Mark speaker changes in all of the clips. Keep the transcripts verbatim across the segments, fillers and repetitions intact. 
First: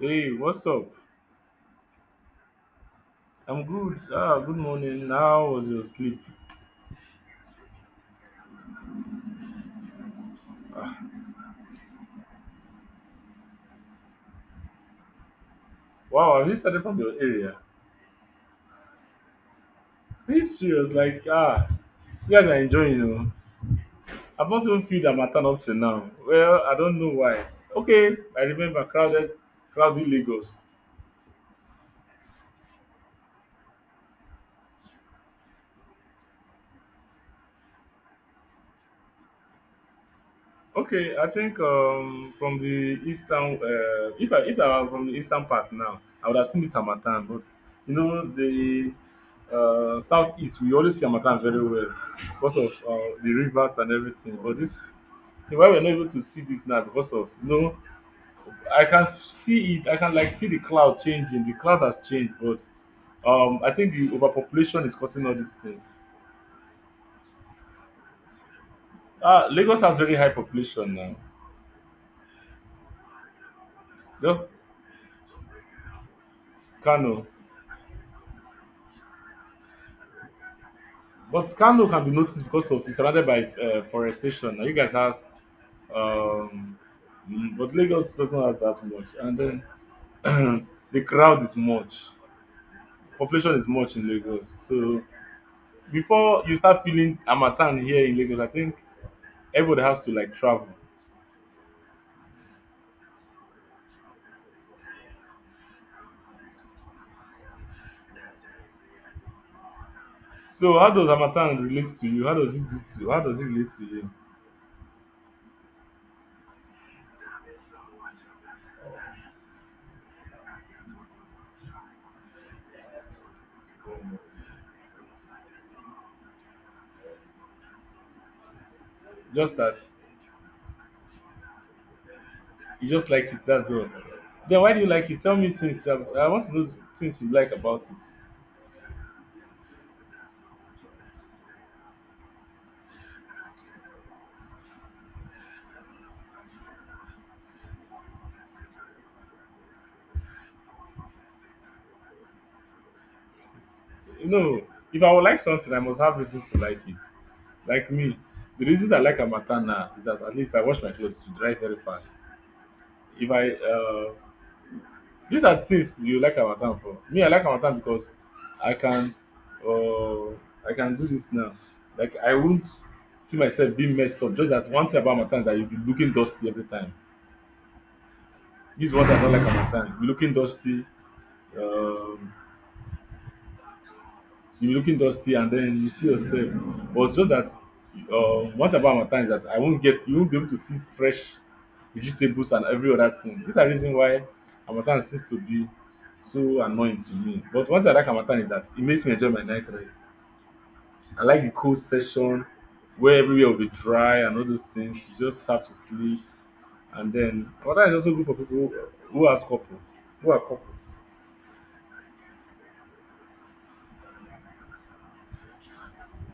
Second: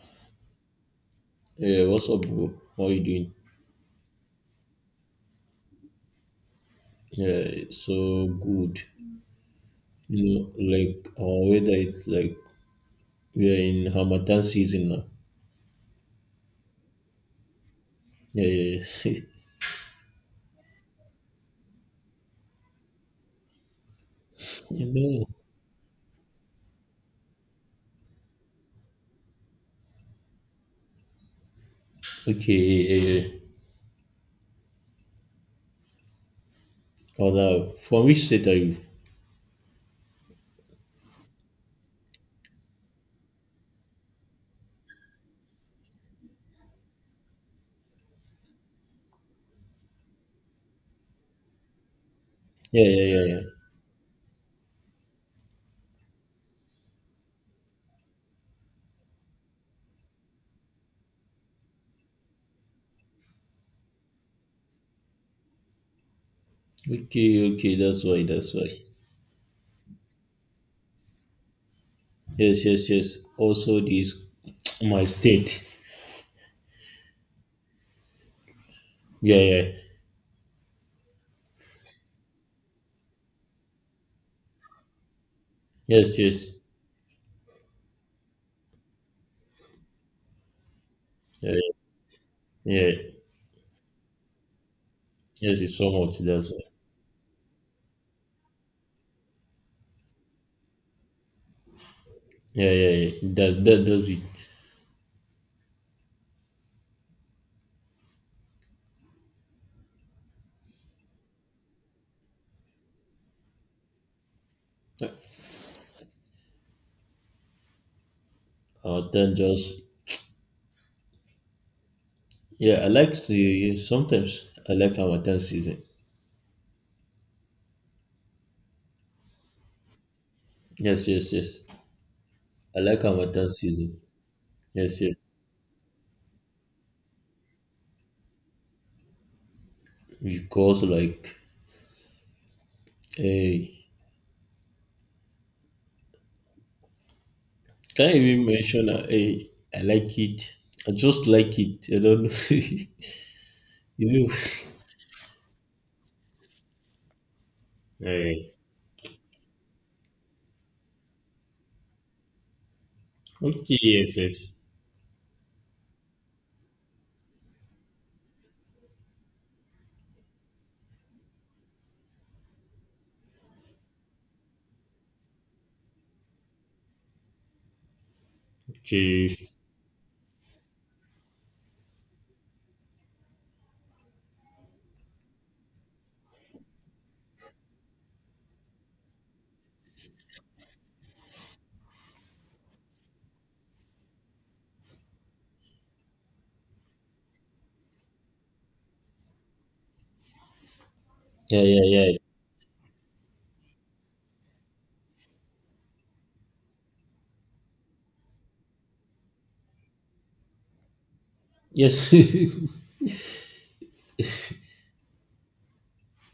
Speaker 1: Hey, what's up?
Speaker 2: Yeah, what's up, bro? How you doing?
Speaker 1: I'm good. Ah, good morning. How was your sleep?
Speaker 2: Yeah, it's so good. You know, like our weather is like we are in Hamatan season now.
Speaker 1: Wow, have you started from your area?
Speaker 2: Yeah, yeah, yeah.
Speaker 1: Are you serious? Like, ah, you guys are enjoying, you know. I've not even
Speaker 2: you
Speaker 1: feel that
Speaker 2: know.
Speaker 1: matter up till now. Well, I don't know why. Okay, I remember crowded, crowded Lagos.
Speaker 2: Okay, yeah, yeah, yeah. Oh, now, from which state are you?
Speaker 1: Okay, I think um from the eastern uh, if I if I were from the eastern part now, I would have seen this harmattan, but you know the uh, southeast we always see harmattan very well because of
Speaker 2: Yeah, yeah,
Speaker 1: uh,
Speaker 2: yeah,
Speaker 1: the
Speaker 2: yeah.
Speaker 1: rivers and everything. But this the why we're not able to see this now because of you know I can see it. I can like see the cloud changing. The cloud has changed, but um I think the overpopulation is causing all this thing.
Speaker 2: Okay, okay, that's why, that's why.
Speaker 1: Ah, Lagos has very high population now.
Speaker 2: Yes, yes, yes. Also, this
Speaker 1: Just
Speaker 2: my state.
Speaker 1: Kano.
Speaker 2: Yeah, yeah.
Speaker 1: But Kano can be noticed because of it's surrounded by uh, forestation. Now you guys has,
Speaker 2: Yes, yes.
Speaker 1: um, mm, but Lagos doesn't have that much. And then the crowd is
Speaker 2: Yeah,
Speaker 1: much,
Speaker 2: yeah.
Speaker 1: population is much in Lagos. So
Speaker 2: Yes, it's so much.
Speaker 1: before
Speaker 2: That's
Speaker 1: you
Speaker 2: why.
Speaker 1: start feeling Amatan here in Lagos, I think everybody has to like travel.
Speaker 2: Yeah, yeah, yeah. That, that does it.
Speaker 1: So how does Amatan relate to you? How does it do to, how does it relate to you?
Speaker 2: Our time just yeah, I like the yes, sometimes I like Harmattan season.
Speaker 1: Just that
Speaker 2: Yes, yes, yes. I
Speaker 1: you
Speaker 2: like
Speaker 1: just like it.
Speaker 2: Harmattan
Speaker 1: That's all.
Speaker 2: season.
Speaker 1: Then why do you
Speaker 2: Yes,
Speaker 1: like
Speaker 2: yes.
Speaker 1: it? Tell me things. I, I want to know things you like about it.
Speaker 2: Because like, hey, can I even mention, uh, hey, I like it. I just like it. I don't know.
Speaker 1: You
Speaker 2: you know.
Speaker 1: know, if I would like something, I must have reasons to like it. Like me,
Speaker 2: Hey.
Speaker 1: the reasons I like harmattan now is that at least I wash my clothes to dry very fast. If I
Speaker 2: Okay,
Speaker 1: uh,
Speaker 2: yes, yes.
Speaker 1: These are things you like harmattan for. Me, I like harmattan because I can uh, I can do this now. Like I won't see myself being messed up. Just that one thing about harmattan is that you'll be looking dusty every time. This is what I don't like
Speaker 2: Okay.
Speaker 1: harmattan. You'll be looking dusty. Um, you be looking dusty and then you see yourself, but just that uh, what about harmattan is that I won't get you won't be able to see fresh vegetables and every other thing. These are reason why harmattan seems to be so annoying to me, but one thing I like harmattan is that it makes me enjoy my night rest. I like the
Speaker 2: Yeah,
Speaker 1: cold
Speaker 2: yeah, yeah.
Speaker 1: session where everywhere will be dry and all those things. You just have to sleep. And then harmattan is also good for people who has couple who are couple.
Speaker 2: Yes.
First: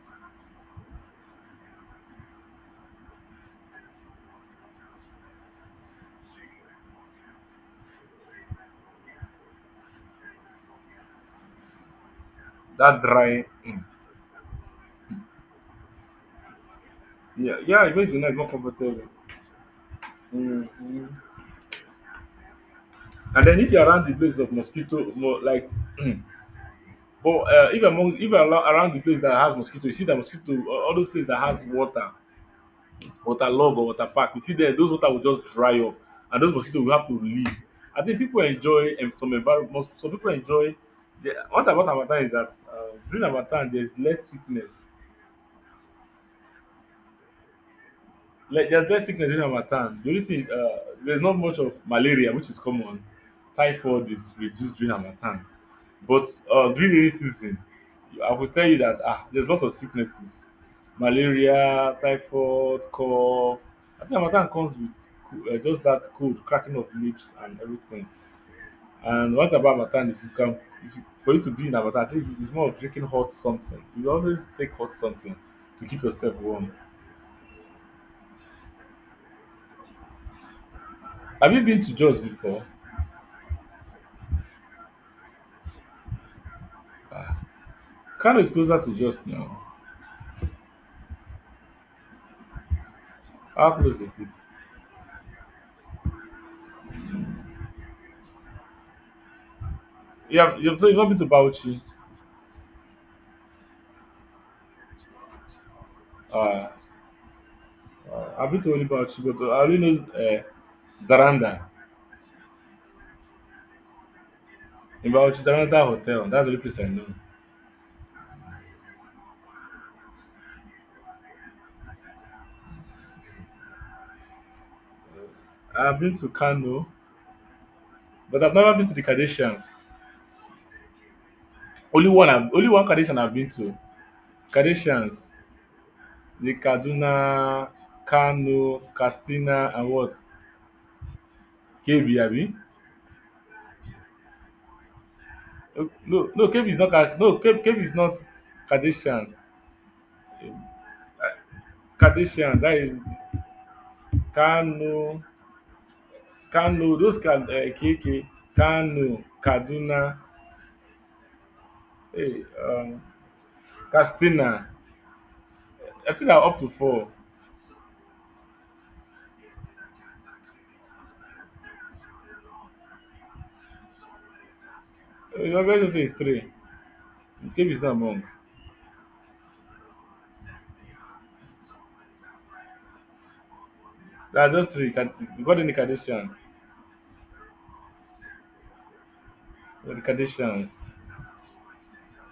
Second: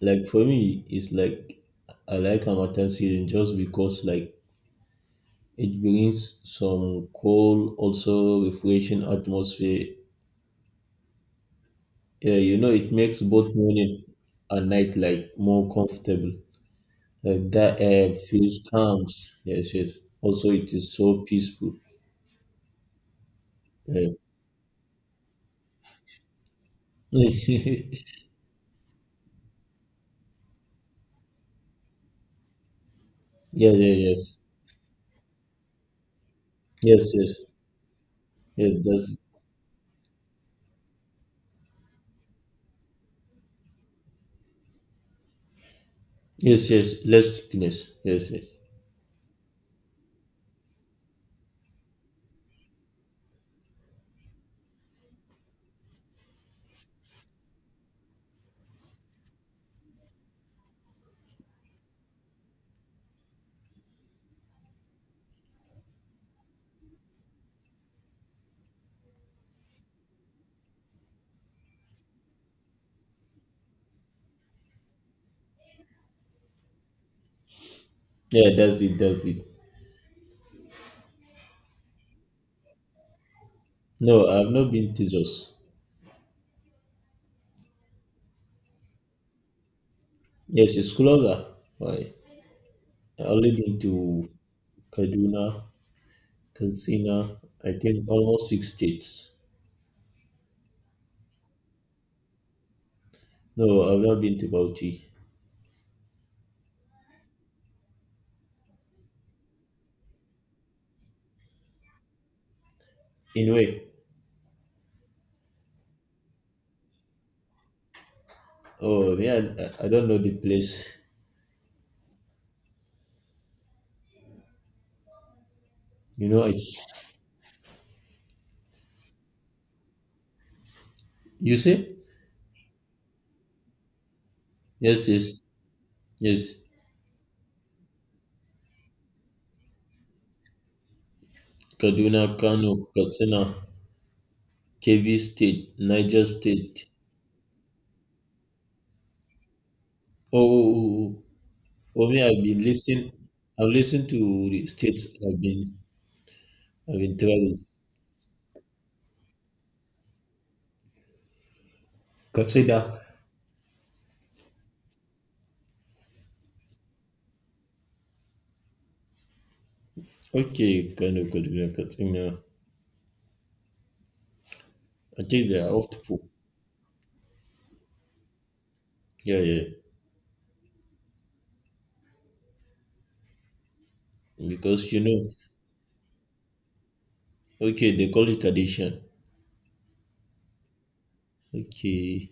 Speaker 2: like for me, it's like I like Harmattan season just because like it brings some cool, also refreshing atmosphere. Yeah, you know, it
Speaker 1: That
Speaker 2: makes
Speaker 1: dry,
Speaker 2: both morning and night like more comfortable. Like
Speaker 1: yeah,
Speaker 2: that
Speaker 1: yeah, it makes
Speaker 2: air
Speaker 1: the night more
Speaker 2: feels
Speaker 1: comfortable.
Speaker 2: calm. Yes, yes. Also, it is
Speaker 1: Mm-hmm.
Speaker 2: so peaceful.
Speaker 1: And then if you're around
Speaker 2: Yeah.
Speaker 1: the place of mosquito, mo- like, but uh, if
Speaker 2: yeah,
Speaker 1: among if you're alo- around the place that has mosquito, you see the mosquito, all all those places that has water, water
Speaker 2: yeah,
Speaker 1: log or water park,
Speaker 2: yes,
Speaker 1: you see there those water will just dry up, and those mosquito will have
Speaker 2: yes,
Speaker 1: to
Speaker 2: yes,
Speaker 1: leave. I think people
Speaker 2: yes.
Speaker 1: enjoy um,
Speaker 2: That's
Speaker 1: some environment. Some people enjoy. The, what about Harmattan is that uh, during Harmattan there's less sickness.
Speaker 2: yes, yes. Less sickness. Yes, yes.
Speaker 1: Like there's less sickness during Harmattan. The only thing uh, there's not much of malaria, which is common. Typhoid is reduced during Harmattan. But uh, during rainy season, I will tell you that ah, there's a lot of sicknesses, malaria, typhoid, cough. I think Harmattan comes with co- uh, just that cold, cracking of lips and everything. And what about Harmattan? If you can, if you, for you to be in Harmattan, I think it's more of drinking hot something. You always take hot something to keep yourself warm.
Speaker 2: Yeah, that's it. That's it.
Speaker 1: Have you been to Jos before?
Speaker 2: No, I've not been to Jos.
Speaker 1: Ah, Kano is closer to Jos now.
Speaker 2: Yes, it's closer. Why? I only
Speaker 1: How
Speaker 2: been
Speaker 1: close is
Speaker 2: to
Speaker 1: it?
Speaker 2: Kaduna, Katsina. I think almost six states.
Speaker 1: Yeah, you've, so you've not been to Bauchi.
Speaker 2: No, I've not been to Bauchi.
Speaker 1: Ah. Uh, I've been to only Bauchi, but uh, I only know uh, Zaranda.
Speaker 2: In way.
Speaker 1: In Bauchi, Zaranda Hotel. That's the only place I know.
Speaker 2: Oh, yeah, I, I don't know the place.
Speaker 1: I've been to
Speaker 2: You know, I,
Speaker 1: Kano, but I've never been to the Kardashians.
Speaker 2: you say?
Speaker 1: Only one, I've, only one Kardashian I've been to.
Speaker 2: Yes,
Speaker 1: Kardashians,
Speaker 2: yes, yes.
Speaker 1: the Kaduna, Kano, Castina, and what? K B,
Speaker 2: Kaduna,
Speaker 1: I mean.
Speaker 2: Kano, Katsina, Kebbi State, Niger
Speaker 1: No, no, K B
Speaker 2: State.
Speaker 1: is not. Ka- No, K- KB is not Kardashian.
Speaker 2: Oh, oh, oh, oh, me, I've
Speaker 1: Kardashian,
Speaker 2: been
Speaker 1: that is
Speaker 2: listening. I've listened to the
Speaker 1: Kano,
Speaker 2: states I've been,
Speaker 1: Kano.
Speaker 2: I've been
Speaker 1: Those can
Speaker 2: traveling.
Speaker 1: uh, K K, Kano, Kaduna. Hey, um,
Speaker 2: Katsina.
Speaker 1: Castina. I think I'm up to four.
Speaker 2: Okay, Kano, Kaduna, Katsina. I think they
Speaker 1: Your
Speaker 2: are
Speaker 1: guys
Speaker 2: off
Speaker 1: is
Speaker 2: to
Speaker 1: it's
Speaker 2: put.
Speaker 1: three. Cape is not among.
Speaker 2: Yeah, yeah.
Speaker 1: There are just three.
Speaker 2: Because, you
Speaker 1: Cad-
Speaker 2: know,
Speaker 1: You got any Kardashian?
Speaker 2: okay, they call it Kadishan.
Speaker 1: The Kardashians.
Speaker 2: Okay.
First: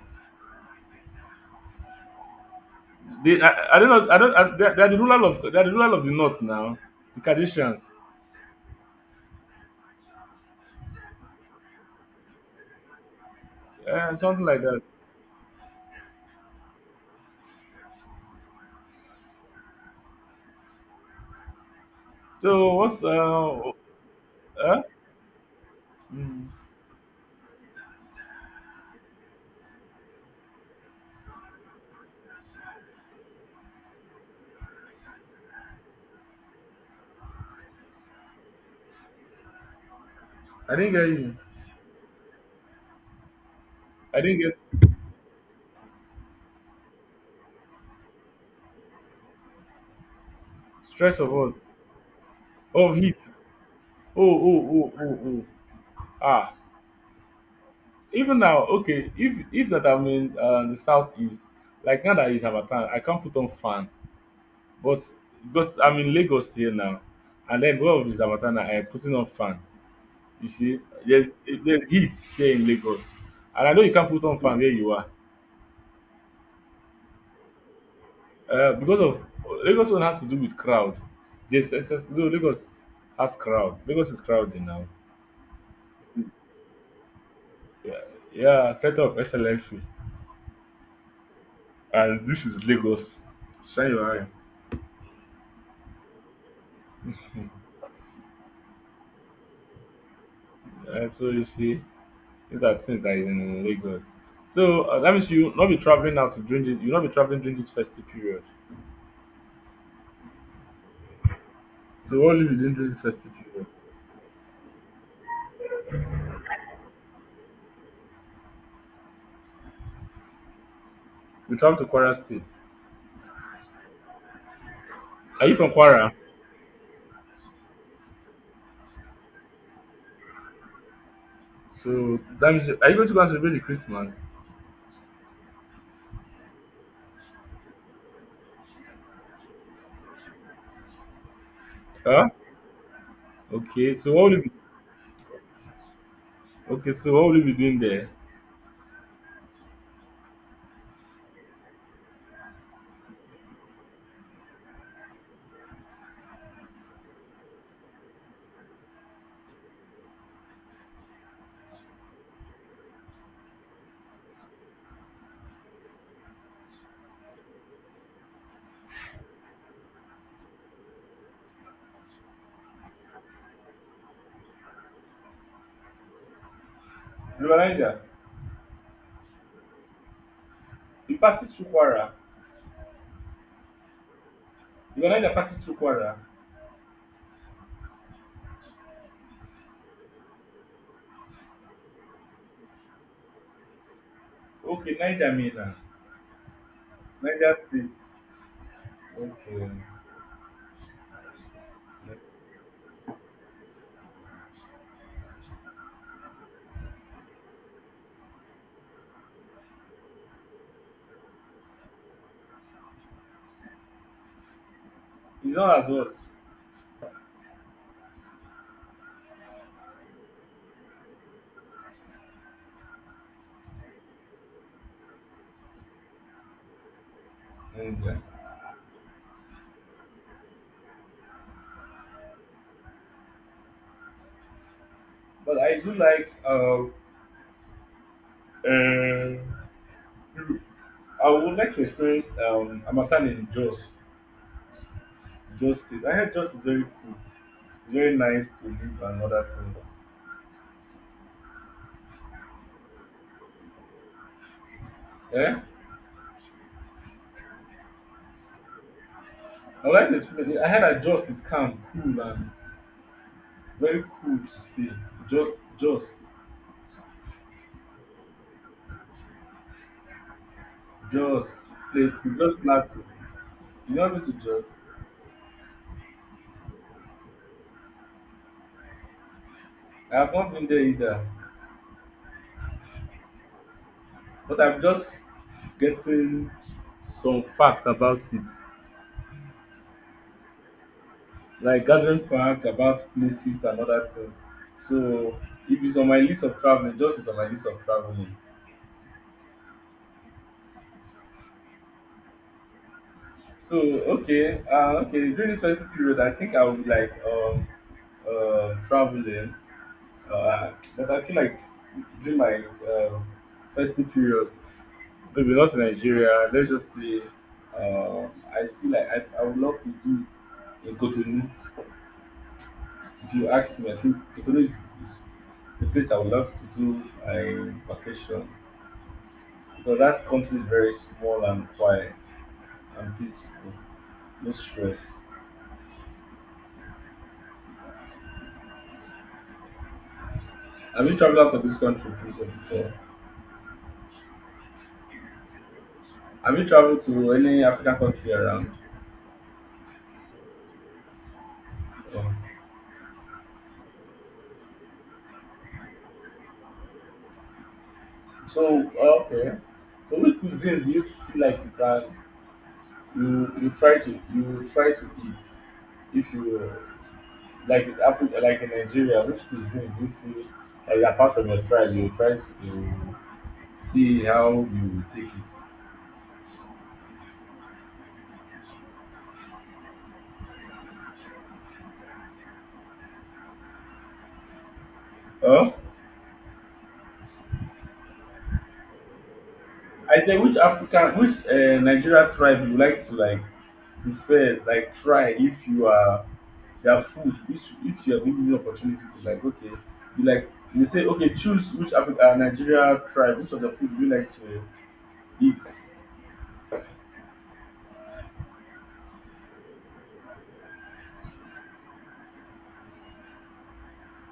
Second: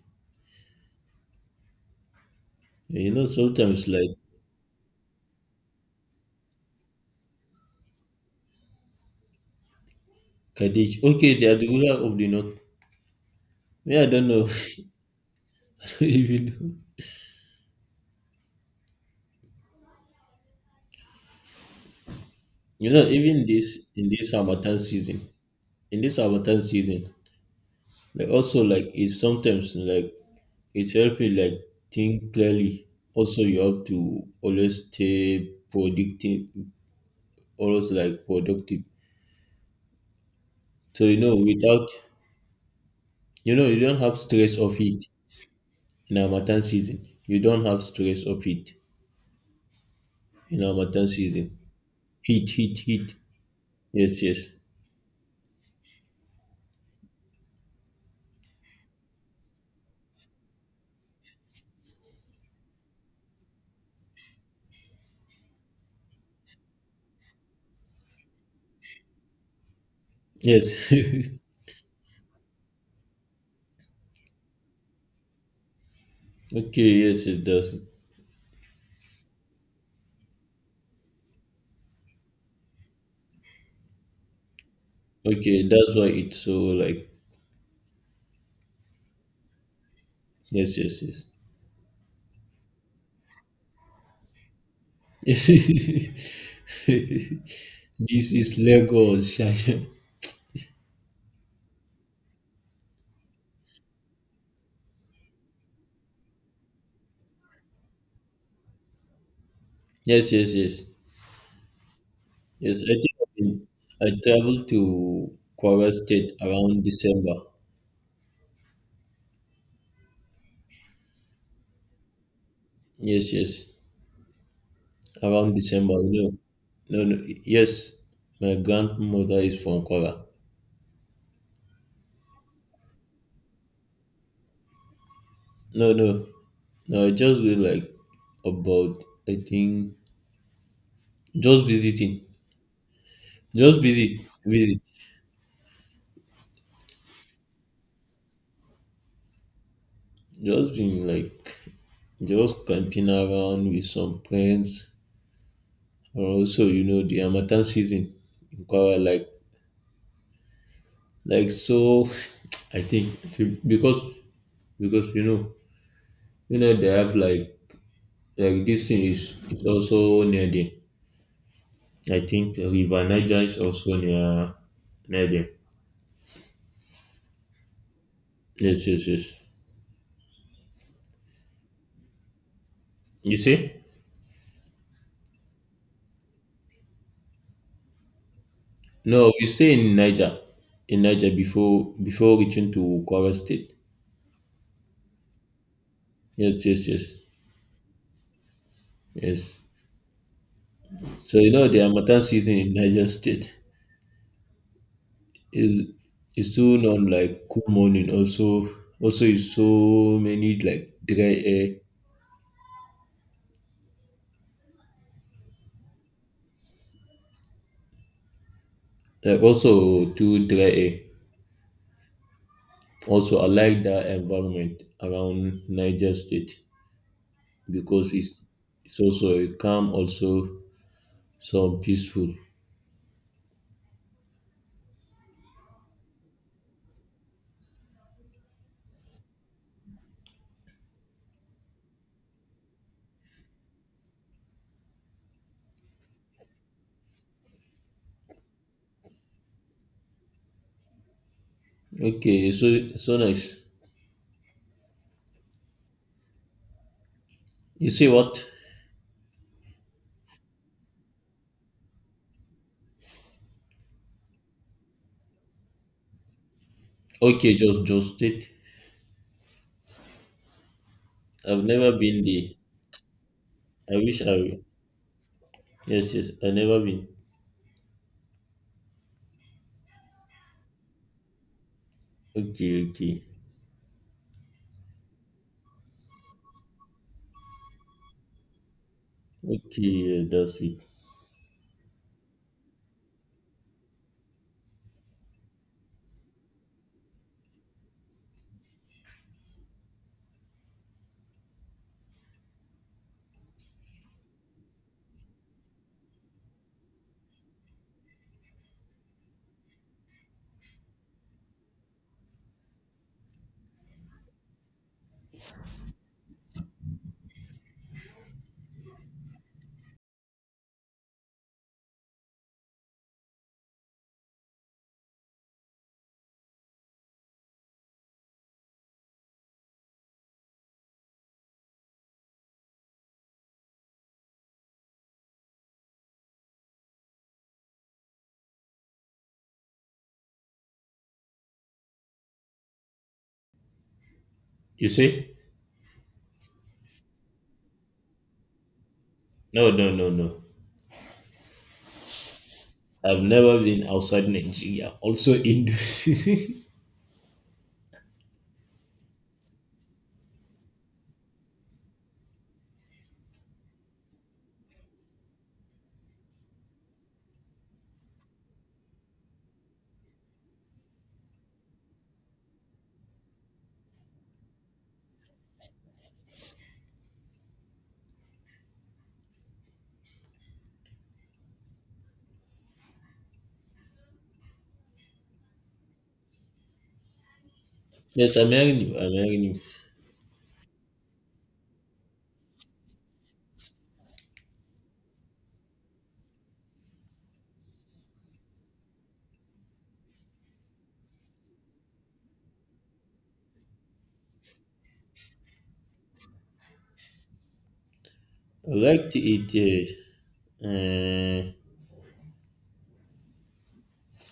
Speaker 2: You know,
Speaker 1: They, I, I
Speaker 2: sometimes
Speaker 1: don't know.
Speaker 2: like
Speaker 1: I don't. I, they're, they're the ruler of. They're the ruler of the north now. The Kardashians.
Speaker 2: Kaddish. Okay, they are the ruler of the north. Yeah, I
Speaker 1: Uh,
Speaker 2: don't
Speaker 1: something
Speaker 2: know.
Speaker 1: like that.
Speaker 2: even you do.
Speaker 1: So
Speaker 2: You
Speaker 1: what's
Speaker 2: know, even
Speaker 1: uh?
Speaker 2: this in this Harmattan
Speaker 1: Huh?
Speaker 2: season, in this
Speaker 1: Mm.
Speaker 2: Harmattan season, like also like it's sometimes like it's helping like think clearly. Also, you have to always stay productive, always like productive.
Speaker 1: I didn't
Speaker 2: So
Speaker 1: get
Speaker 2: you
Speaker 1: you.
Speaker 2: know, without you know, you don't have
Speaker 1: I didn't
Speaker 2: stress of
Speaker 1: get
Speaker 2: heat in Harmattan season. You don't have stress of heat in Harmattan
Speaker 1: stress of what?
Speaker 2: season. Heat, heat,
Speaker 1: Oh,
Speaker 2: heat.
Speaker 1: heat.
Speaker 2: Yes,
Speaker 1: Oh,
Speaker 2: yes,
Speaker 1: oh, oh, oh, oh. Ah. Even now, okay. If if that I'm in uh, the southeast, like now that is Harmattan, I can't put on fan. But because I'm in Lagos here now, and then one of the Zamatana, I am putting on fan. You see,
Speaker 2: yes.
Speaker 1: there's there's heat here in Lagos, and I know you can't put on fan where you are
Speaker 2: okay, yes, it does.
Speaker 1: uh, because of Lagos. One has to do with crowd. Just it's just- no, Lagos has crowd. Lagos is crowded now.
Speaker 2: Okay, that's why it's so like
Speaker 1: Yeah, yeah, center of excellency,
Speaker 2: yes, yes,
Speaker 1: and this is Lagos. Shine your eye.
Speaker 2: yes. This is Lagos. sha, sha.
Speaker 1: Uh, so you see, these are things that is in Lagos. So uh, that means you not be traveling now to during this. You not be traveling during this festive period.
Speaker 2: Yes, yes, yes,
Speaker 1: So what will you be doing
Speaker 2: yes. I
Speaker 1: this
Speaker 2: think
Speaker 1: festive
Speaker 2: I've been-
Speaker 1: period?
Speaker 2: I traveled to Kwara State around December.
Speaker 1: We travel to Kwara State.
Speaker 2: Yes, yes,
Speaker 1: Are you
Speaker 2: around
Speaker 1: from
Speaker 2: December.
Speaker 1: Kwara?
Speaker 2: You know, no, no. Yes, my grandmother is from Kwara.
Speaker 1: So that means you- are you going to go and celebrate the Christmas?
Speaker 2: No, no, no. I just went like about I think just visiting,
Speaker 1: Huh?
Speaker 2: just
Speaker 1: Okay, so
Speaker 2: visit,
Speaker 1: what will you be
Speaker 2: visit,
Speaker 1: okay, so what will you be doing there?
Speaker 2: just been like. Just camping around with some friends, or also you know the harmattan season in Kwara, like like so. I think to- because because you know you know they have like like this thing is is also near there. I think River Niger is also near near there.
Speaker 1: River Niger.
Speaker 2: Yes, yes, yes.
Speaker 1: It passes through Kwara.
Speaker 2: You see?
Speaker 1: River Niger passes through Kwara.
Speaker 2: No, we stay in Niger, in Niger before before reaching to Kwara State.
Speaker 1: Okay, Niger Mina.
Speaker 2: Yes, yes, yes,
Speaker 1: Niger State.
Speaker 2: yes.
Speaker 1: Okay.
Speaker 2: So you know the harmattan season in Niger State is is so non like cool morning also also is so many like dry air,
Speaker 1: It's not as what?
Speaker 2: like also too dry air. Also I like that environment around Niger State because
Speaker 1: Niger.
Speaker 2: it's it's also a calm also some peaceful.
Speaker 1: But I do like um um I would like to experience um Amatan in Jos. Jos State. I heard Jos is very cool, very nice to live and other things.
Speaker 2: Okay, so so nice.
Speaker 1: Yeah?
Speaker 2: You see what
Speaker 1: I would like to explain. I heard that Joss is calm, cool, and very cool to stay. Just, just,
Speaker 2: okay just just state.
Speaker 1: just
Speaker 2: I've never
Speaker 1: play,
Speaker 2: been there.
Speaker 1: just plateau. You
Speaker 2: I
Speaker 1: know me
Speaker 2: wish
Speaker 1: to
Speaker 2: I
Speaker 1: just.
Speaker 2: yes, yes, I never been.
Speaker 1: I have not been there either,
Speaker 2: Okay, okay,
Speaker 1: but I'm just getting some fact about it,
Speaker 2: okay, yeah, that's it.
Speaker 1: like gathering facts about places and other things. So, if it's on my list of traveling, just is on my list of traveling. So okay, uh, okay. During this festive period, I think I would be like um, uh, traveling, uh, but I feel like during my um festive period, maybe not in Nigeria. Let's just say, uh, I feel like I, I would love to do it in Cotonou. If you ask me, I think Cotonou is, is the place I would love to do a vacation because that country is very small and quiet and peaceful, no stress. Have you traveled out of this country please, before?
Speaker 2: You see,
Speaker 1: Have you traveled to any African country around?
Speaker 2: no, no, no, no.
Speaker 1: Yeah.
Speaker 2: I've never been outside Nigeria. Also, Indo.
Speaker 1: So, oh, okay. So which cuisine do you feel like you can you you try to you try to eat if you like in Africa like in Nigeria, which cuisine do you feel like apart from your tribe you try to you see how you take it? Oh,
Speaker 2: yes, I'm hearing you. I'm hearing you.
Speaker 1: I say which African which uh, Nigeria tribe you like to like prefer like try if you are if you are food if if you are given the opportunity to like okay you like they say okay choose which africa uh, nigeria tribe which of the food you like to eat.
Speaker 2: I like to eat uh, uh,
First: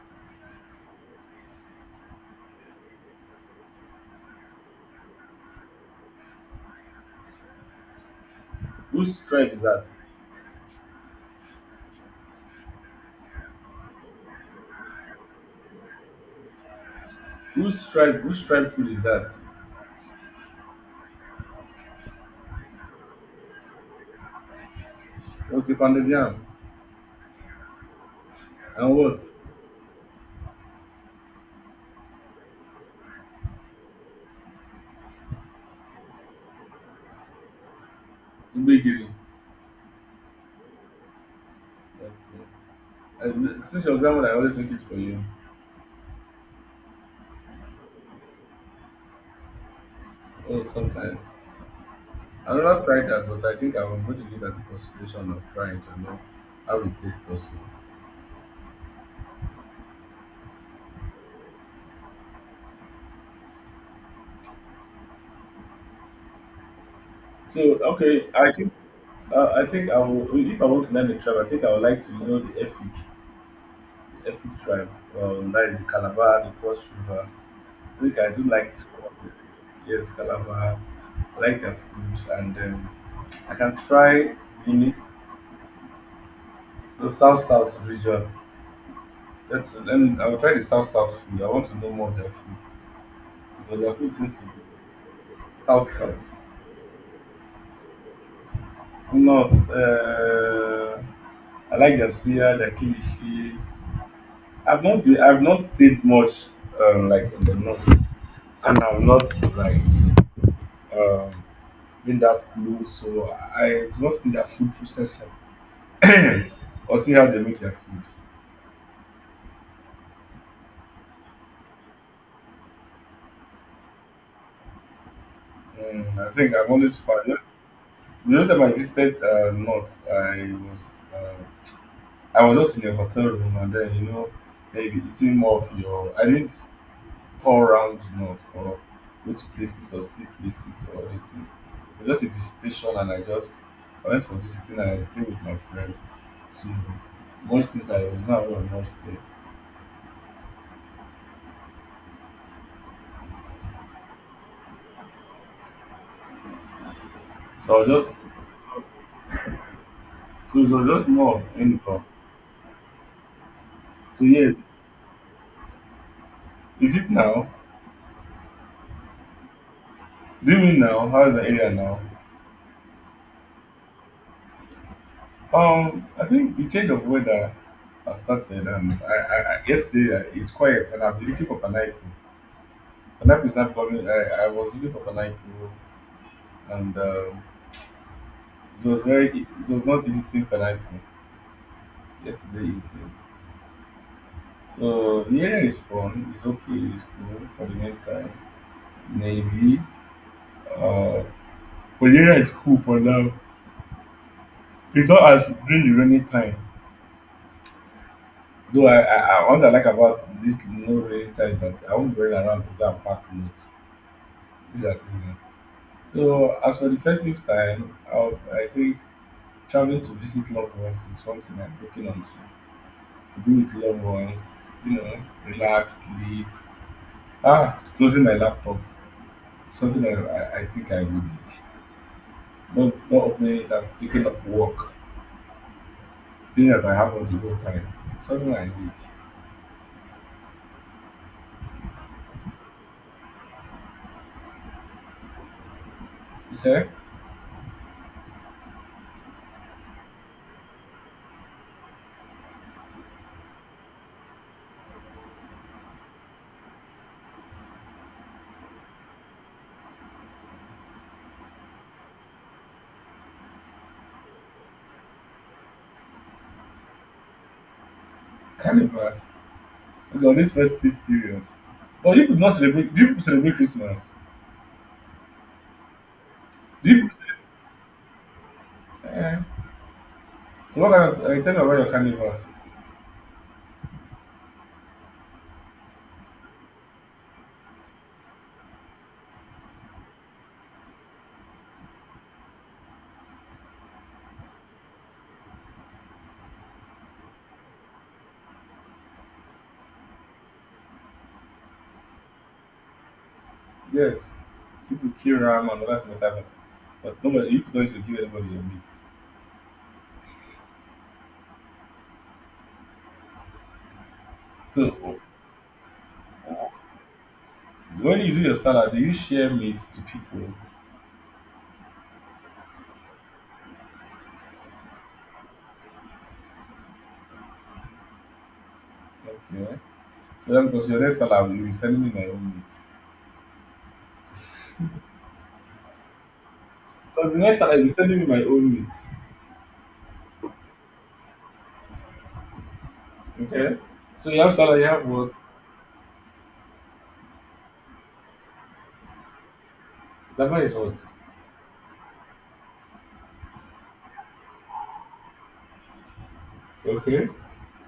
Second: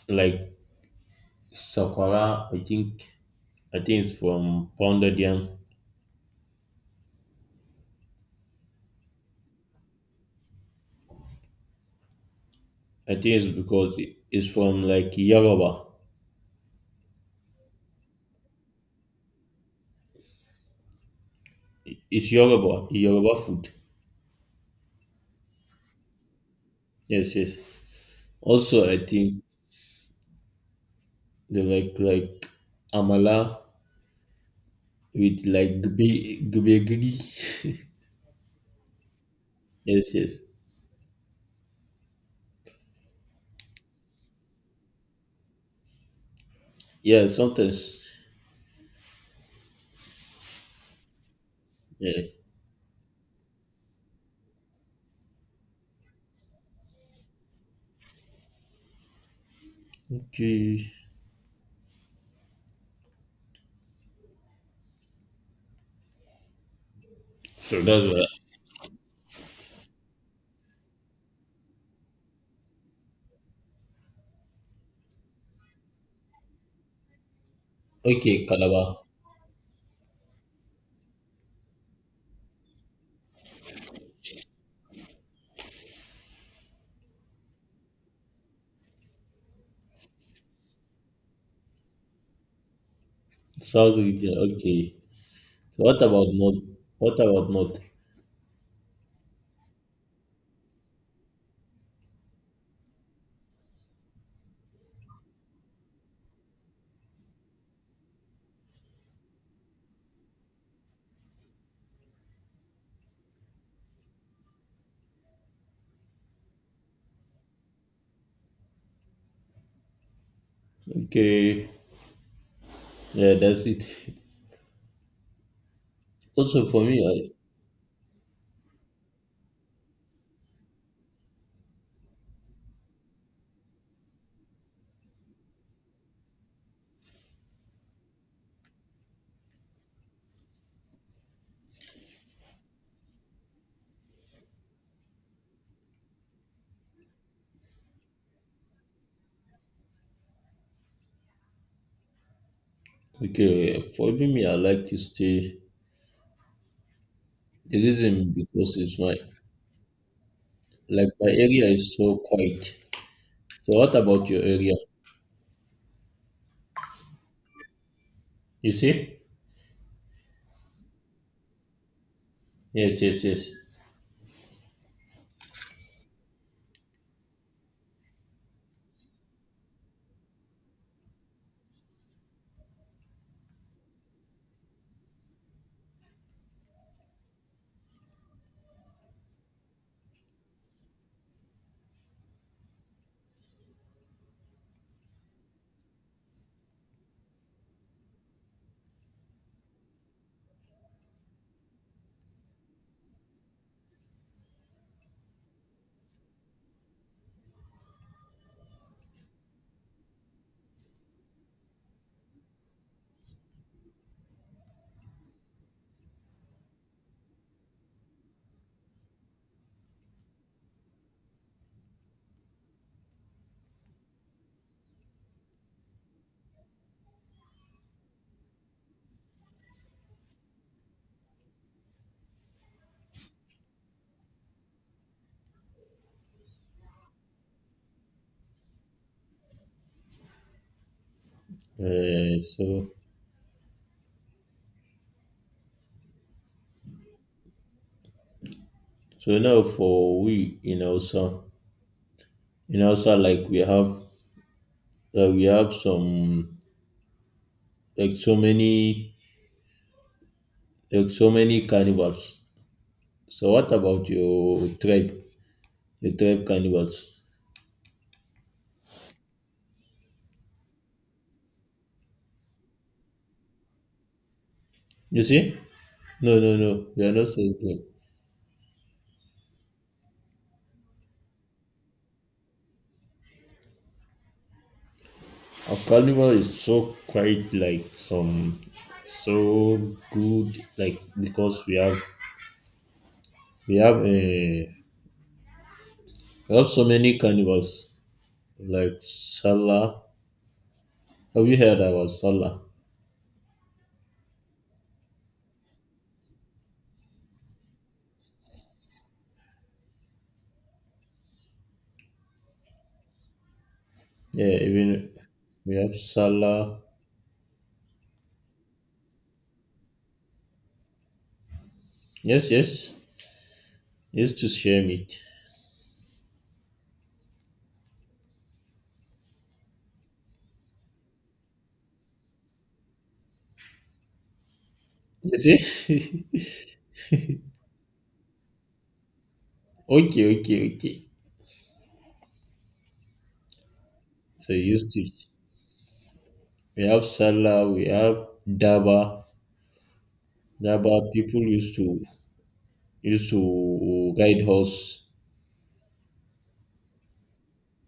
Speaker 2: like sakwara. I think I think it's from pounded yam.
Speaker 1: Whose tribe is that?
Speaker 2: I think it's because it- it's from like Yoruba.
Speaker 1: Whose tribe whose tribe food is that?
Speaker 2: It's Yoruba, Yoruba food.
Speaker 1: Okay, pounded yam.
Speaker 2: Yes, yes. Also,
Speaker 1: And
Speaker 2: I
Speaker 1: what?
Speaker 2: think they like like amala with like gbe gbe giri.
Speaker 1: Gbegiri.
Speaker 2: yes, yes.
Speaker 1: Okay, and since your grandmother always make it for you.
Speaker 2: Yeah, sometimes.
Speaker 1: Oh, sometimes.
Speaker 2: Yeah.
Speaker 1: I never tried that, but I think I'm going to give that a consideration of trying to know how it tastes also.
Speaker 2: Okay.
Speaker 1: So
Speaker 2: So that's
Speaker 1: okay,
Speaker 2: right.
Speaker 1: I think. Uh, I think I will, if I want to learn a tribe, I think I would like to know the Efik, Efik tribe. Um, that is the Calabar, the Cross River. I think I do
Speaker 2: Okay,
Speaker 1: like
Speaker 2: Calabar,
Speaker 1: some of the, yes, Calabar. I like their food, and um, I can try the, the South South region. That's then I will try the South South food. I want to know more of their food because their
Speaker 2: South
Speaker 1: food
Speaker 2: region.
Speaker 1: seems to be
Speaker 2: Okay. So
Speaker 1: South
Speaker 2: what about
Speaker 1: South.
Speaker 2: North? What about North?
Speaker 1: Not, uh, I like their suya, their kilishi. I've not been, I've not stayed much um, like in the north, and I've not like um, been that close, so I've not seen their food processing or see how they make their food.
Speaker 2: Okay. Yeah, that's it.
Speaker 1: Mm, I think I've
Speaker 2: Also for
Speaker 1: always found
Speaker 2: me,
Speaker 1: the only time I visited uh, north, I was uh, I was just in a hotel room and then you know maybe eating more of your I didn't all-round month or go to places or see places or these things. It was just a visitation and I just I went for visiting and I stayed with my friend. So much things I was not aware of much things.
Speaker 2: I okay for me, I like to stay.
Speaker 1: So I
Speaker 2: The
Speaker 1: was just
Speaker 2: reason because it's my
Speaker 1: so it was just
Speaker 2: like my
Speaker 1: more of
Speaker 2: area is
Speaker 1: anyhow.
Speaker 2: so quiet. So what
Speaker 1: So
Speaker 2: about your
Speaker 1: yeah,
Speaker 2: area?
Speaker 1: is it now?
Speaker 2: You see?
Speaker 1: Do you mean now? How is the area now?
Speaker 2: Yes, yes, yes.
Speaker 1: Um I think the change of weather has started and I, I, I yesterday, uh, it's quiet and I've been looking for pineapple. Pineapple is not coming. I, I was looking for pineapple and um It was very, it was not easy seeing pineapple yesterday evening. So the area is fun, it's okay, it's cool for the meantime. Maybe, uh, but the area is cool for now. It's not as during the rainy time. Though I, I, I what I like about this no rainy time is that I won't be running around to go and pack clothes. This is our season. So as for the festive time, I'll, I think traveling to visit loved ones is one thing I'm looking onto. To be with loved ones, you know, relax, sleep, Ah, closing my laptop, something that I, I think I would need. Not, not opening it and taking up work, feeling that I have all the whole time. Something I need.
Speaker 2: Uh, so
Speaker 1: You say.
Speaker 2: so now for we in Hausa, in Hausa like we have uh, we have some like so many like so many carnivals. So what about your tribe? Your tribe carnivals.
Speaker 1: Carnivals? Okay, on this festive period. But you could not celebrate, do you people celebrate Christmas?
Speaker 2: You see? No, no, no.
Speaker 1: Do
Speaker 2: They
Speaker 1: you,
Speaker 2: are not so good.
Speaker 1: eh, so what I, I tell you about your carnivals.
Speaker 2: A carnival is so quite like some so good like because we have we have a we have so many carnivals like Salah. Have you heard about Salah?
Speaker 1: Yes, people kill ram and all that sort of thing, but nobody, you people don't used to give anybody your meat.
Speaker 2: Yeah,
Speaker 1: So,
Speaker 2: even we have Salah.
Speaker 1: when you do your salad, do you share meat to people?
Speaker 2: Yes, yes. Used to share meat.
Speaker 1: Okay. So that because your next salary, you will be sending me my own meat.
Speaker 2: You see?
Speaker 1: Because the next salary, you will be sending me my own meat.
Speaker 2: okay, okay, okay.
Speaker 1: Okay. So you have
Speaker 2: So
Speaker 1: salad, you
Speaker 2: used
Speaker 1: have
Speaker 2: to.
Speaker 1: what?
Speaker 2: We have Salah, we have Daba.
Speaker 1: Daba is what?
Speaker 2: Daba people used to used to ride horse,
Speaker 1: Okay.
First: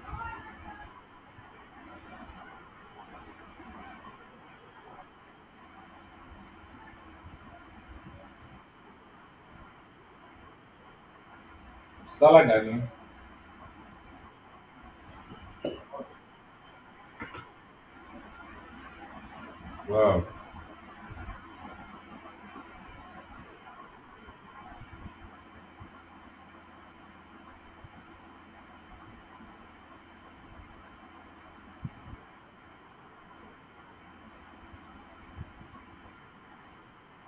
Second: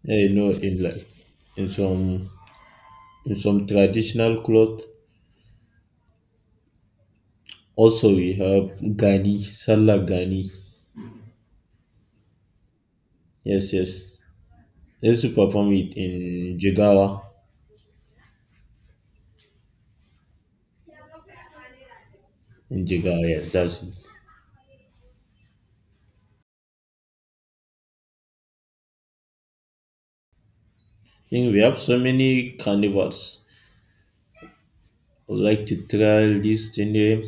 Speaker 2: eh, you know, in like in some in some traditional cloth. Also, we have Gani, Salah Gani.
Speaker 1: Salad Gani.
Speaker 2: Yes, yes. They used to perform it in Jigawa.
Speaker 1: Wow.
Speaker 2: In Jigawa, yes, that's it. I think we have so many carnivals. I would like to try this thing, eh.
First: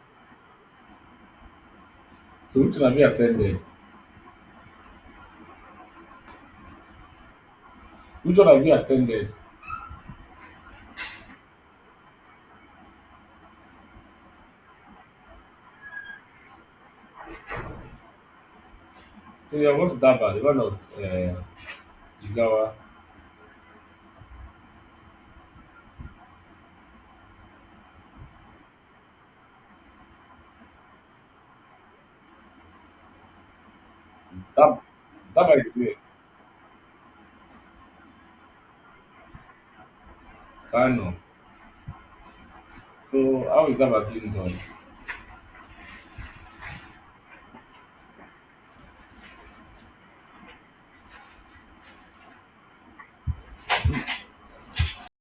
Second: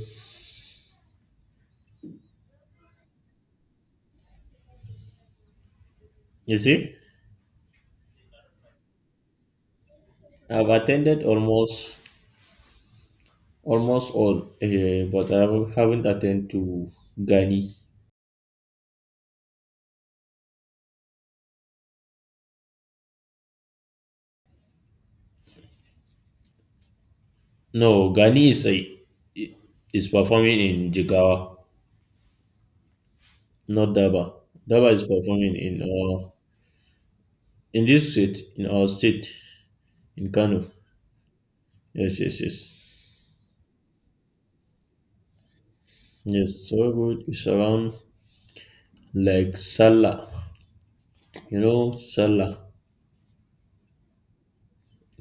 Speaker 1: So which one have you attended?
Speaker 2: You see,
Speaker 1: Which one have you attended?
Speaker 2: I've attended almost almost all, eh, but I haven't haven't attended to Gani.
Speaker 1: So you have gone to Daba, the one of uh, Jigawa.
Speaker 2: No, Gani is a, is performing in Jigawa, not Daba.
Speaker 1: Dab
Speaker 2: Daba is
Speaker 1: Daba
Speaker 2: performing
Speaker 1: is
Speaker 2: in
Speaker 1: where?
Speaker 2: our in this state, in our state, in Kano.
Speaker 1: Kano.
Speaker 2: Yes, yes, yes,
Speaker 1: So how is Daba being done?
Speaker 2: yes. So good. It's around like Salah. You know Salah,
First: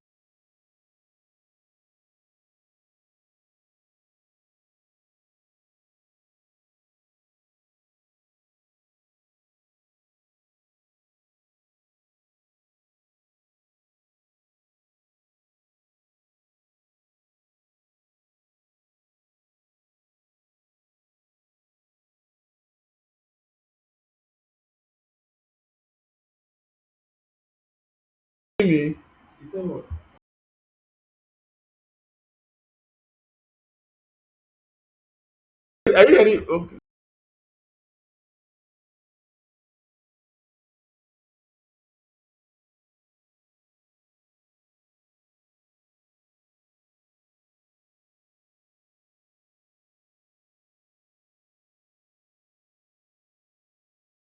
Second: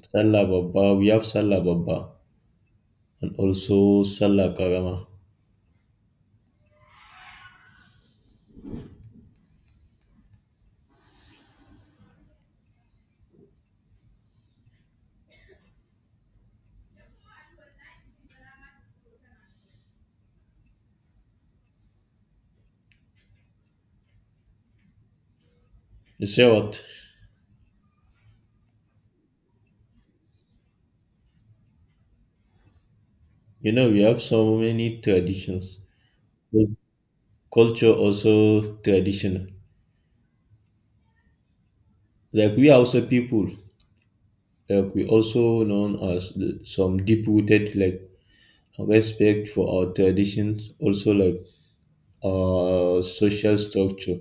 Speaker 2: Salah Baba. We have Salah Baba and also Salah Karama. You say what?
Speaker 1: Me. He said what?
Speaker 2: You know we have so many traditions,
Speaker 1: Are you ready? Okay.
Speaker 2: culture, also tradition. Like we are also people. Like we also known as the- some deep rooted like respect for our traditions, also like our social structure.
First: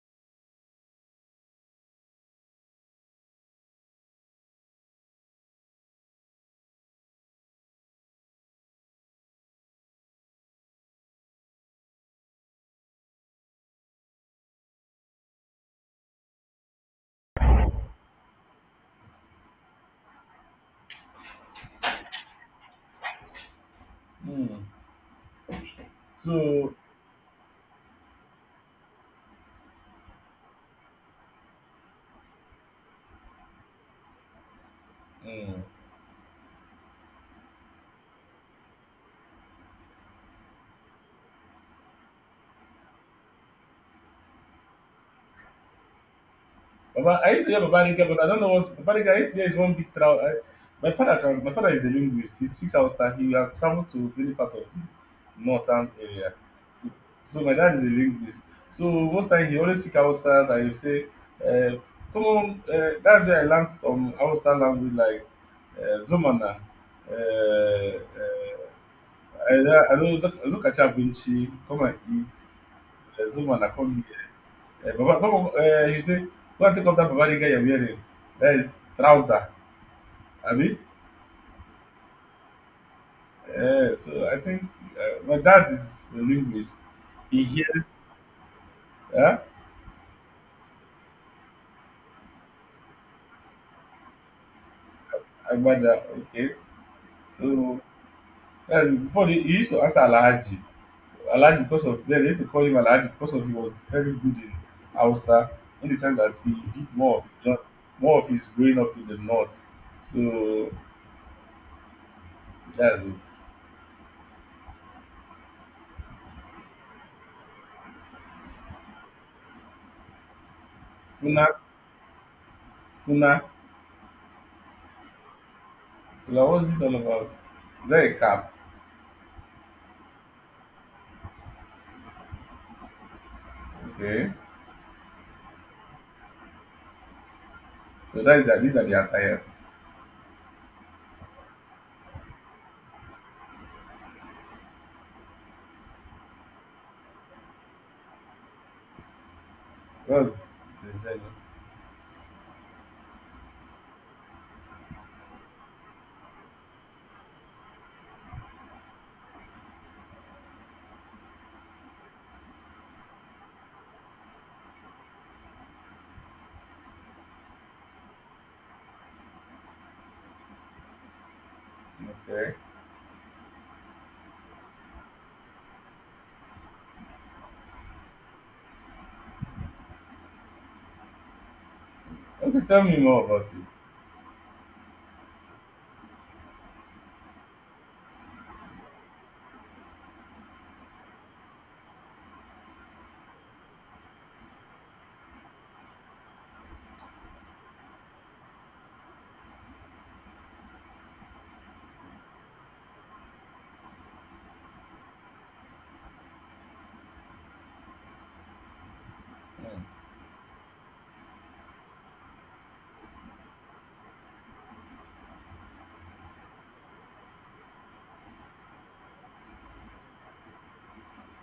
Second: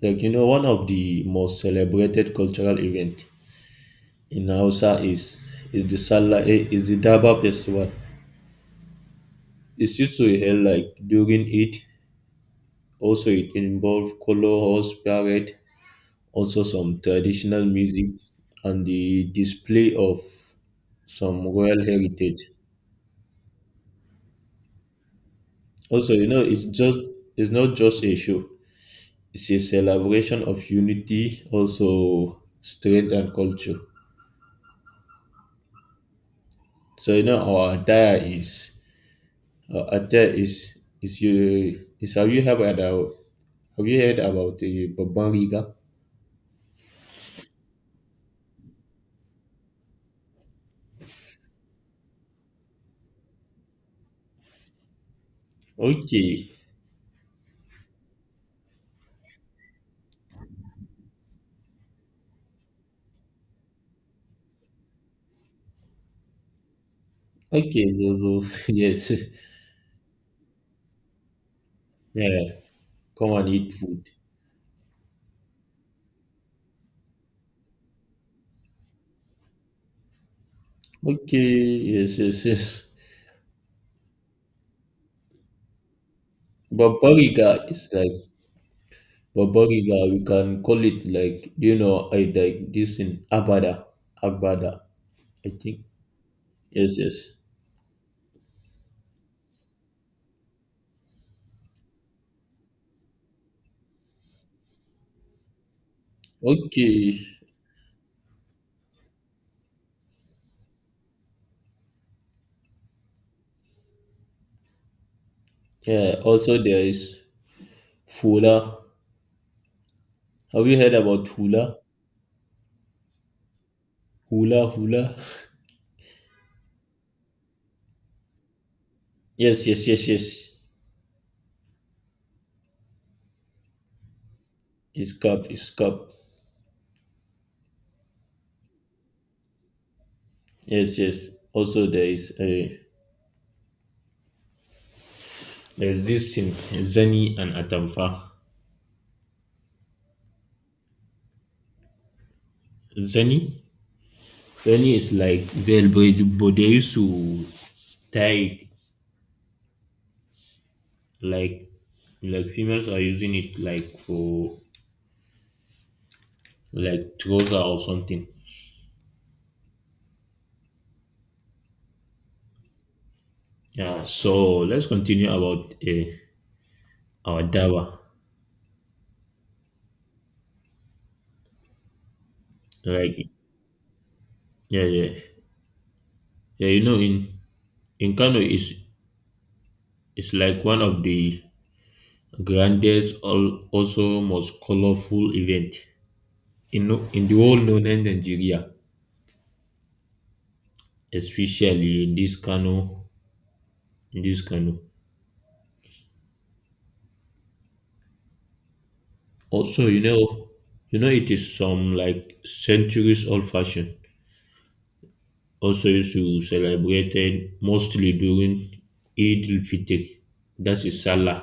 Speaker 2: Like you know, one of the most celebrated cultural event in Hausa is is the Salah eh, is the Daba festival. It's used to held like during it. Also, it involves color horse parade, also some traditional music and the display of some royal heritage.
Speaker 1: Hmm.
Speaker 2: Also, you know, it's
Speaker 1: So
Speaker 2: just it's not just a show. It's a celebration of unity, also strength and culture.
Speaker 1: hmm.
Speaker 2: So you know, our attire is our attire is is you is have you heard about have you heard about the Babban Riga?
Speaker 1: Baba, I used to hear Baba Rinke, but I don't know what Baba Rinke, I used to hear is one big travel. I, my father can, My father is a linguist. He speaks Hausa. He has traveled to many part of the northern area.
Speaker 2: Okay,
Speaker 1: So, so my dad is a linguist. So most time he always speak Hausa. I will say, uh, come on, uh, that's where I learned some Hausa language like uh, Zomana. Uh,
Speaker 2: okay, so, so
Speaker 1: uh,
Speaker 2: yes,
Speaker 1: I, I know Zuka Chabunchi, come and eat.
Speaker 2: yeah,
Speaker 1: Uh,
Speaker 2: come and
Speaker 1: Zomana,
Speaker 2: eat
Speaker 1: come
Speaker 2: food.
Speaker 1: Eh, Baba, come uh, you say, go and take off that Bavarian guy you're wearing. That is trouser, I mean.
Speaker 2: Okay, yes, yes, yes.
Speaker 1: Uh, so I think uh, my dad is a linguist. He
Speaker 2: Babariga
Speaker 1: hears
Speaker 2: is like
Speaker 1: uh,
Speaker 2: Babariga, we can call it like you know, I like this in Abada. Abada, I think.
Speaker 1: about that, okay.
Speaker 2: Yes, yes.
Speaker 1: So that's before they, he used to ask Alhaji. Alhaji because of then they used to call him Alhaji because of he was very good in Hausa in the sense that he did more of
Speaker 2: Okay.
Speaker 1: his job, more of his growing up in the north. So that's it.
Speaker 2: Yeah, also there is Fula. Have you heard about
Speaker 1: Funa,
Speaker 2: Fula?
Speaker 1: Funa.
Speaker 2: Hula Hula?
Speaker 1: What was it all about? Is that a cab?
Speaker 2: Yes, yes, yes, yes.
Speaker 1: Okay.
Speaker 2: It's cup, it's cup.
Speaker 1: So that is that these are the attires.
Speaker 2: Yes, yes. Also there is a there's this thing, Zani and Atamfa.
Speaker 1: What's the design?
Speaker 2: Zani? Zani is like veil, but, but they used to tie it like like females are using it like for like trouser or something.
Speaker 1: Okay.
Speaker 2: Yeah. So let's continue about uh, our dawa.
Speaker 1: Okay, tell me more
Speaker 2: Like
Speaker 1: about it.
Speaker 2: yeah, yeah, yeah. You know, in in Kano is is like one of the grandest, al- also most colorful event in no- in the whole northern Nigeria, especially in this Kano, in this Kano.
Speaker 1: Hmm,
Speaker 2: Also, you know, you know, it is some like centuries old fashion, also used to celebrated mostly during Eid al-Fitr, that is Salah,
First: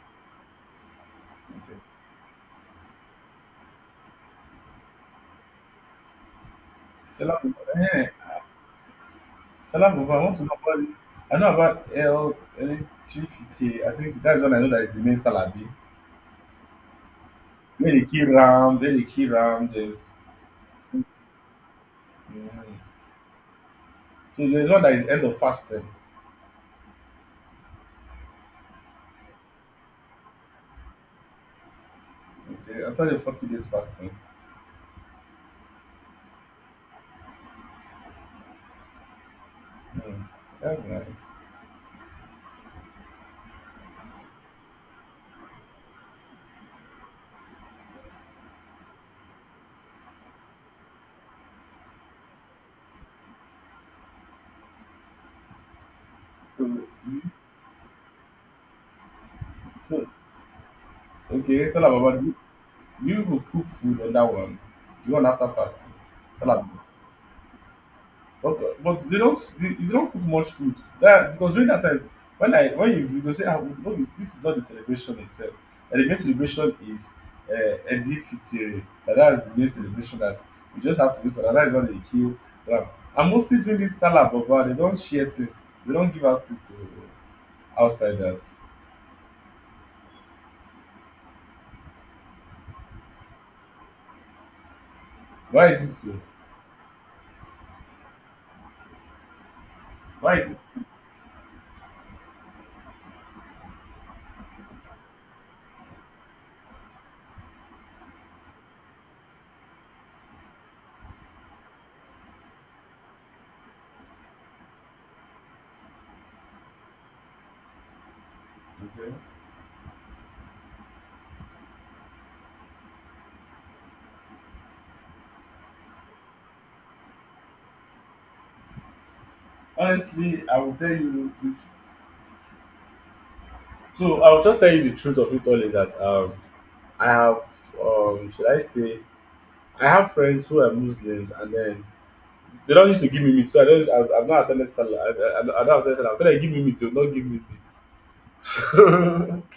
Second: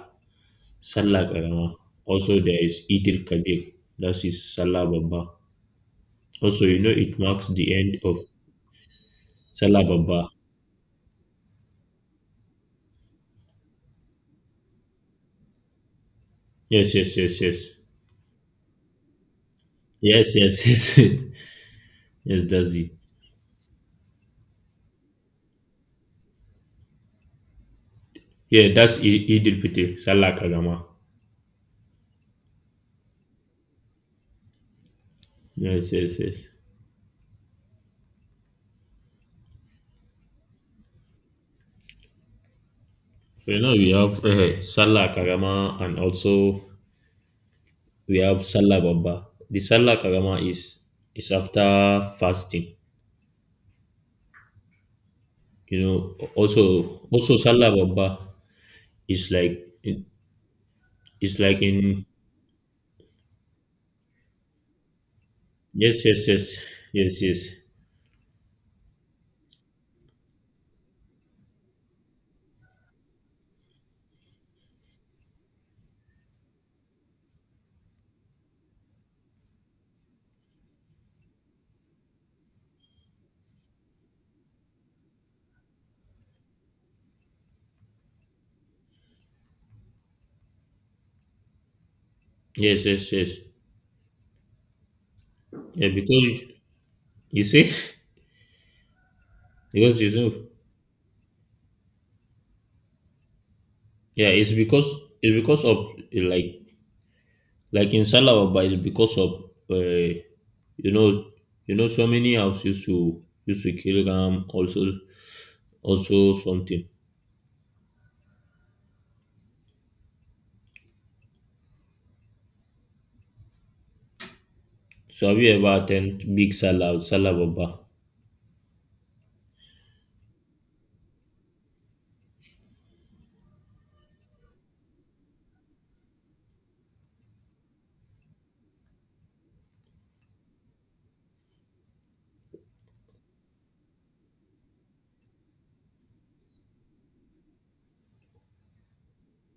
Speaker 2: Salah Karama.
Speaker 1: okay.
Speaker 2: Also there is Eid al-Kabir, that is Salah Baba. Also, you know, it marks
Speaker 1: Salam
Speaker 2: the end
Speaker 1: eh,
Speaker 2: of Salah
Speaker 1: Salam Baba, I
Speaker 2: Baba.
Speaker 1: want to know about I know about L electricity. I think that's when I know that it's the main Salabi.
Speaker 2: Yes, yes, yes, yes.
Speaker 1: Very key ram, Very key ram, there's
Speaker 2: Yes, yes,
Speaker 1: mm.
Speaker 2: yes, yes, that's it.
Speaker 1: So there's one that is end of fasting.
Speaker 2: Yeah, that's I- Eid al-Fitr, Salah Karama.
Speaker 1: Okay, after the forty days fasting.
Speaker 2: Yes, yes, yes.
Speaker 1: Hmm, that's nice.
Speaker 2: So now we have uh, Salah Karama and also we have salah Baba. The salah Karama is is after fasting. You know,
Speaker 1: So
Speaker 2: also also salah Baba is like
Speaker 1: so
Speaker 2: it's like
Speaker 1: okay, Salam
Speaker 2: in
Speaker 1: Baba, you will cook food on that one, the one after fasting,
Speaker 2: yes, yes,
Speaker 1: salad.
Speaker 2: yes, yes, yes,
Speaker 1: But, but they don't they, you don't cook much food. That because during that time, when I when you you go say ah no this is not the celebration itself. And the main celebration is uh, Eid Fitr. That that's the main celebration that you just have to wait for. That, that is when they kill ram. And mostly during this salad baba, they don't share things. They don't give out things to outsiders.
Speaker 2: yes, yes, yes,
Speaker 1: Why is
Speaker 2: yeah,
Speaker 1: this so?
Speaker 2: because you see because you know
Speaker 1: Why is it?
Speaker 2: yeah it's because it's because of uh, like like in salah Baba it's because of uh, you know you know so many house used to used to kill ram, also also something.
Speaker 1: Okay.
Speaker 2: So have you ever attend big Salah Salah Baba?
Speaker 1: Honestly, I will tell you the So I'll just tell you the truth of it all is that um, I have, um, should I say, I have friends who are Muslims and then they don't used to give me meat. So I don't, I, I've not attended Salah. I, I, I don't attend Salah. After they give me meat, they'll not give me meat.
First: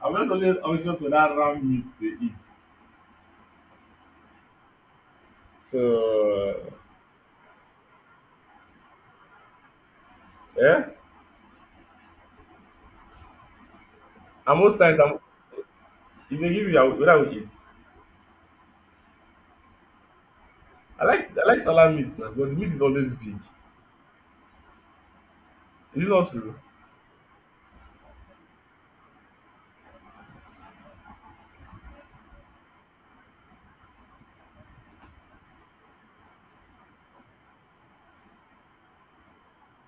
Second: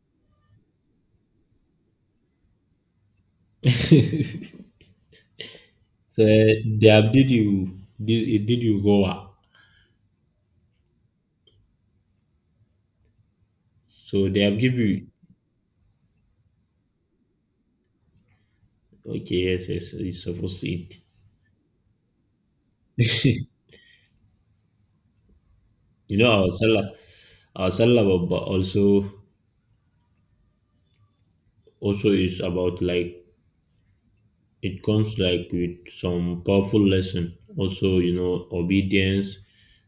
Speaker 1: So I'm not always anxious for that round meat they eat.
Speaker 2: so
Speaker 1: So
Speaker 2: eh, they have did you this it did you go ah?
Speaker 1: yeah,
Speaker 2: So they have
Speaker 1: and
Speaker 2: give
Speaker 1: most times
Speaker 2: you
Speaker 1: I'm, if they give me, I will, what I will eat.
Speaker 2: okay, yes, yes, it's supposed to eat.
Speaker 1: I like I like Salah meat now, but the meat is always big.
Speaker 2: you
Speaker 1: Is it
Speaker 2: know
Speaker 1: not
Speaker 2: our
Speaker 1: true?
Speaker 2: Salah our Salah Baba also also is about like it comes like with some powerful lesson. Also you know obedience,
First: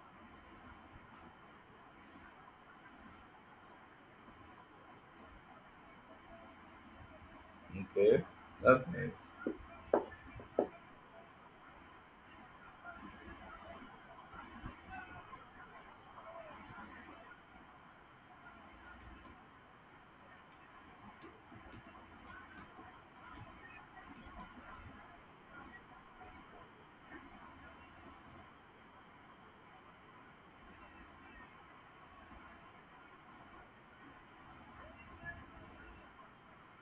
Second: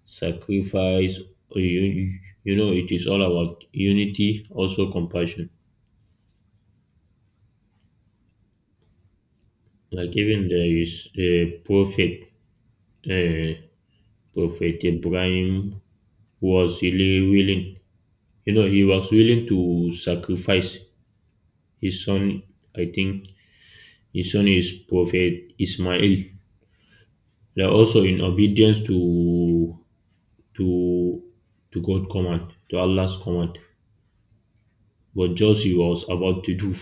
Speaker 2: sacrifice. You, you know it is all about unity also compassion.
Speaker 1: Okay, that's nice.
Speaker 2: Like even there is a prophet uh, Prophet Ibrahim was really willing. You know, he was willing to sacrifice his son. I think his son is Prophet Ismail. They're also in obedience to to to God's command, to Allah's command. But just he was about to do,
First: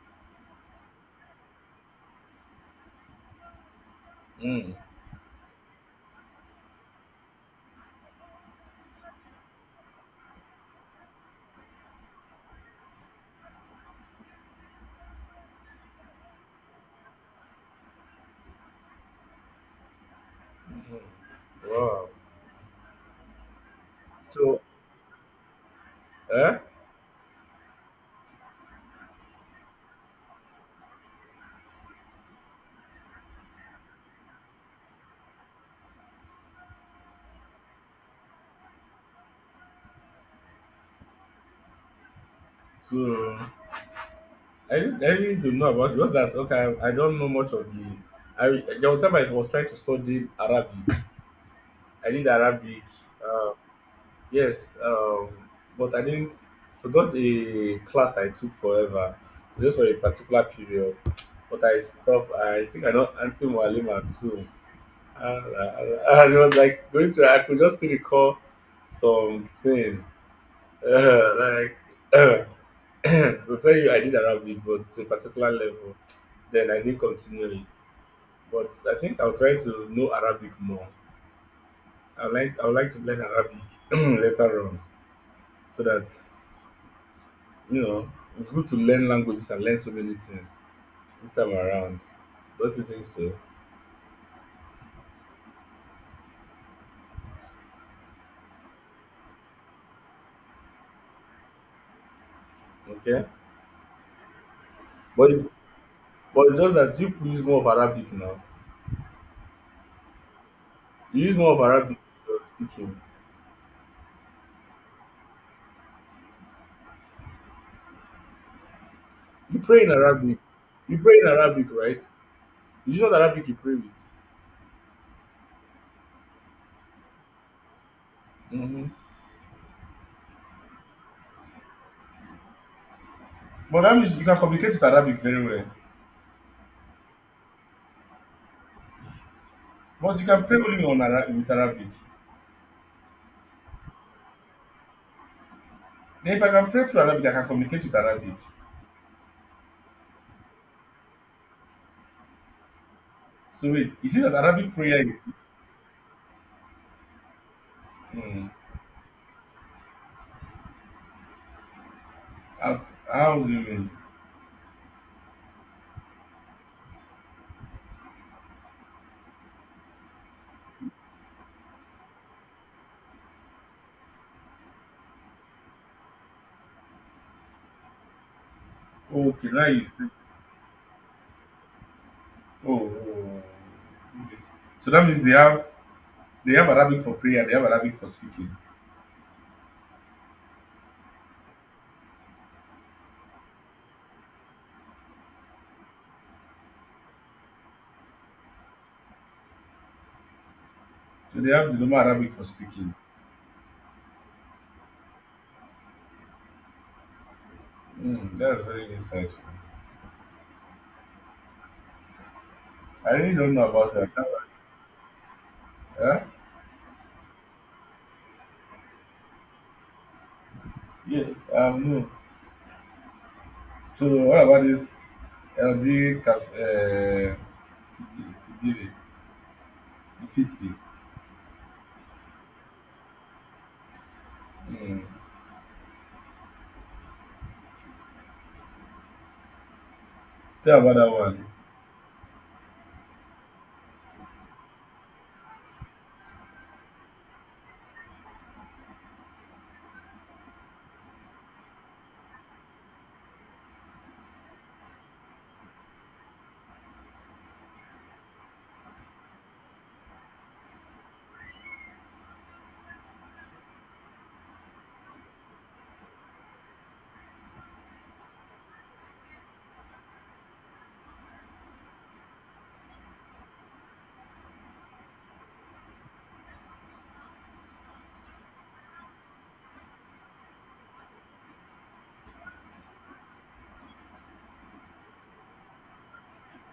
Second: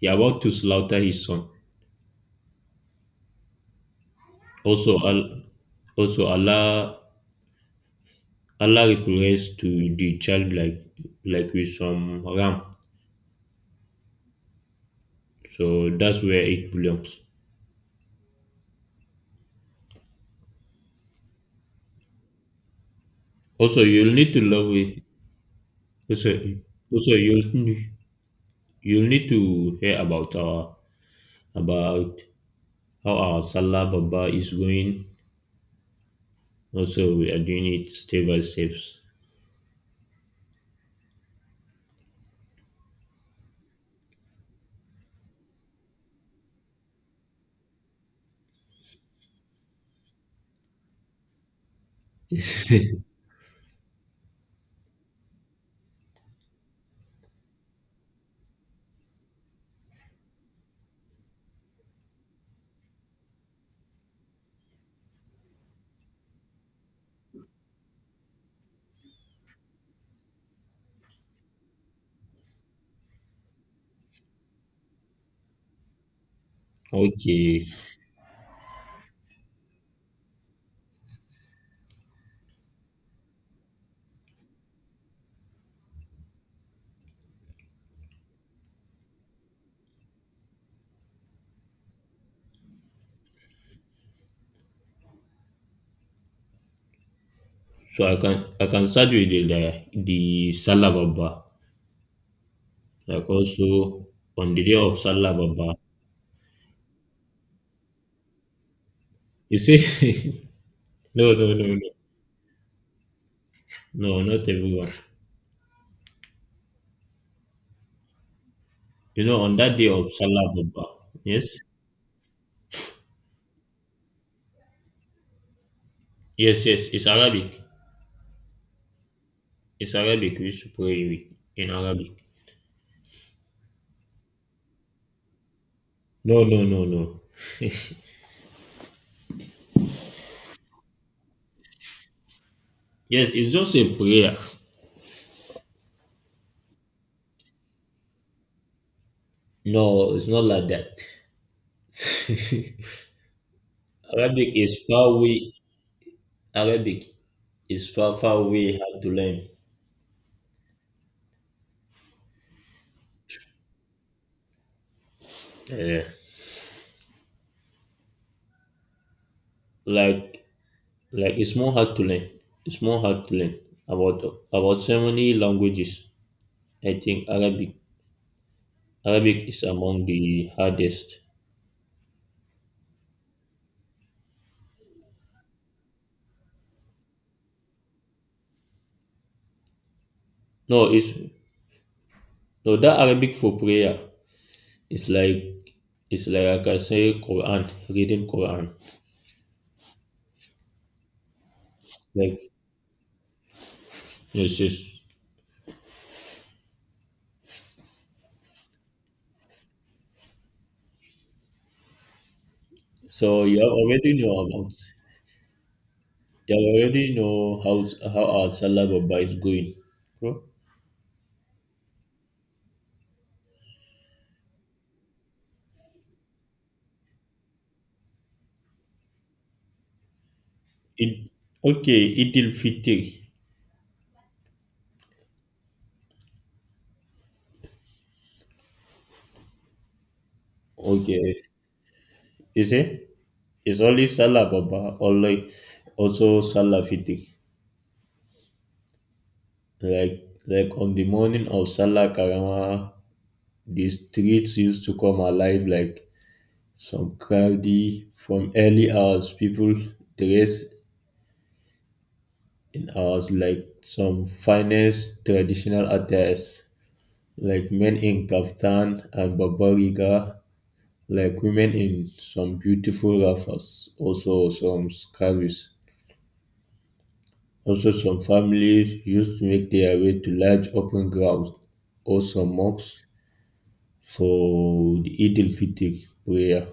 Speaker 2: he about to slaughter his son.
Speaker 1: Mm,
Speaker 2: Also, Al, also Allah Allah replies to the child like like with some ram. So that's where it belongs.
Speaker 1: wow.
Speaker 2: Also, you'll need to
Speaker 1: So,
Speaker 2: love it. Also,
Speaker 1: eh?
Speaker 2: also you'll n- you'll need to hear about our about how our Salah Baba is going. Also, we are doing it step by steps.
Speaker 1: So, I need I need to know about it. Just that, okay, I I don't know much of the. I there was time I was trying to study Arabic. I did Arabic, uh, yes, um, but I didn't. So not a class I took forever, just for a particular period. But I stopped. I think I don't until Mualima too. And it was like going through. I could just still recall some things. Uh, like to tell you, I did Arabic, but to a particular level, then I didn't continue it.
Speaker 2: Okay,
Speaker 1: But I think I'll try to know Arabic more. I like I would like to learn Arabic later on, so that you know it's good to learn languages and learn so many things this time around. Don't you think so?
Speaker 2: so I can I can start with the the, the Salah Baba.
Speaker 1: Okay,
Speaker 2: Like also on the day of
Speaker 1: but
Speaker 2: Salah
Speaker 1: it's,
Speaker 2: Baba,
Speaker 1: but it's just that you use more of Arabic now.
Speaker 2: you see,
Speaker 1: You
Speaker 2: no
Speaker 1: use more
Speaker 2: no
Speaker 1: of
Speaker 2: no no
Speaker 1: Arabic when you're speaking.
Speaker 2: no, not everyone. You know, on
Speaker 1: You
Speaker 2: that
Speaker 1: pray
Speaker 2: day
Speaker 1: in
Speaker 2: of
Speaker 1: Arabic.
Speaker 2: Salah Baba,
Speaker 1: You pray in
Speaker 2: yes
Speaker 1: Arabic, right? You know Arabic you pray with.
Speaker 2: yes yes, it's Arabic.
Speaker 1: Mm-hmm.
Speaker 2: It's Arabic. We used to pray with- in Arabic.
Speaker 1: But that means you can communicate with Arabic very well.
Speaker 2: No, no, no, no.
Speaker 1: But you can pray only on Ara- with Arabic.
Speaker 2: Yes, it's just a prayer.
Speaker 1: Then if I can pray through Arabic, I can communicate with Arabic.
Speaker 2: No, it's not like that.
Speaker 1: So wait, is it that
Speaker 2: Arabic
Speaker 1: Arabic
Speaker 2: is
Speaker 1: prayer is
Speaker 2: far we Arabic is far far
Speaker 1: mm,
Speaker 2: way hard to learn.
Speaker 1: out, how do you mean?
Speaker 2: Yeah. Like like it's more hard to learn. It's more hard to learn about about so many languages. I think Arabic Arabic
Speaker 1: Okay,
Speaker 2: is
Speaker 1: now you say
Speaker 2: among the hardest.
Speaker 1: oh, oh oh. okay. So that means they have they have Arabic for prayer, they have Arabic for speaking.
Speaker 2: No, it's no that Arabic for prayer. It's like it's like I can say Quran, reading Quran.
Speaker 1: So they have the normal Arabic for
Speaker 2: Like
Speaker 1: speaking.
Speaker 2: yes, yes.
Speaker 1: Mm, that's very insightful. I really
Speaker 2: So
Speaker 1: don't
Speaker 2: you
Speaker 1: know
Speaker 2: have
Speaker 1: about that.
Speaker 2: already know about
Speaker 1: Huh?
Speaker 2: you have already know how how our Salah Baba is going. Bro.
Speaker 1: Yes, um no. So what about this L D caf- uh, fifty, fifty, fifty.
Speaker 2: It Okay, Eid al Fitr.
Speaker 1: Mm. Tell about that
Speaker 2: Okay.
Speaker 1: one.
Speaker 2: Is it? It's only Salah Baba or like also Salah Fitr. Like like on the morning of Salah Karama, the streets used to come alive like some crowdy from early hours. People dress in ours, like some finest traditional attires, like men in kaftan and babariga, like women in some beautiful wrappers, also some scarves. Also, some families used to make their way to large open grounds or some mosques for the Eid al-Fitr prayer.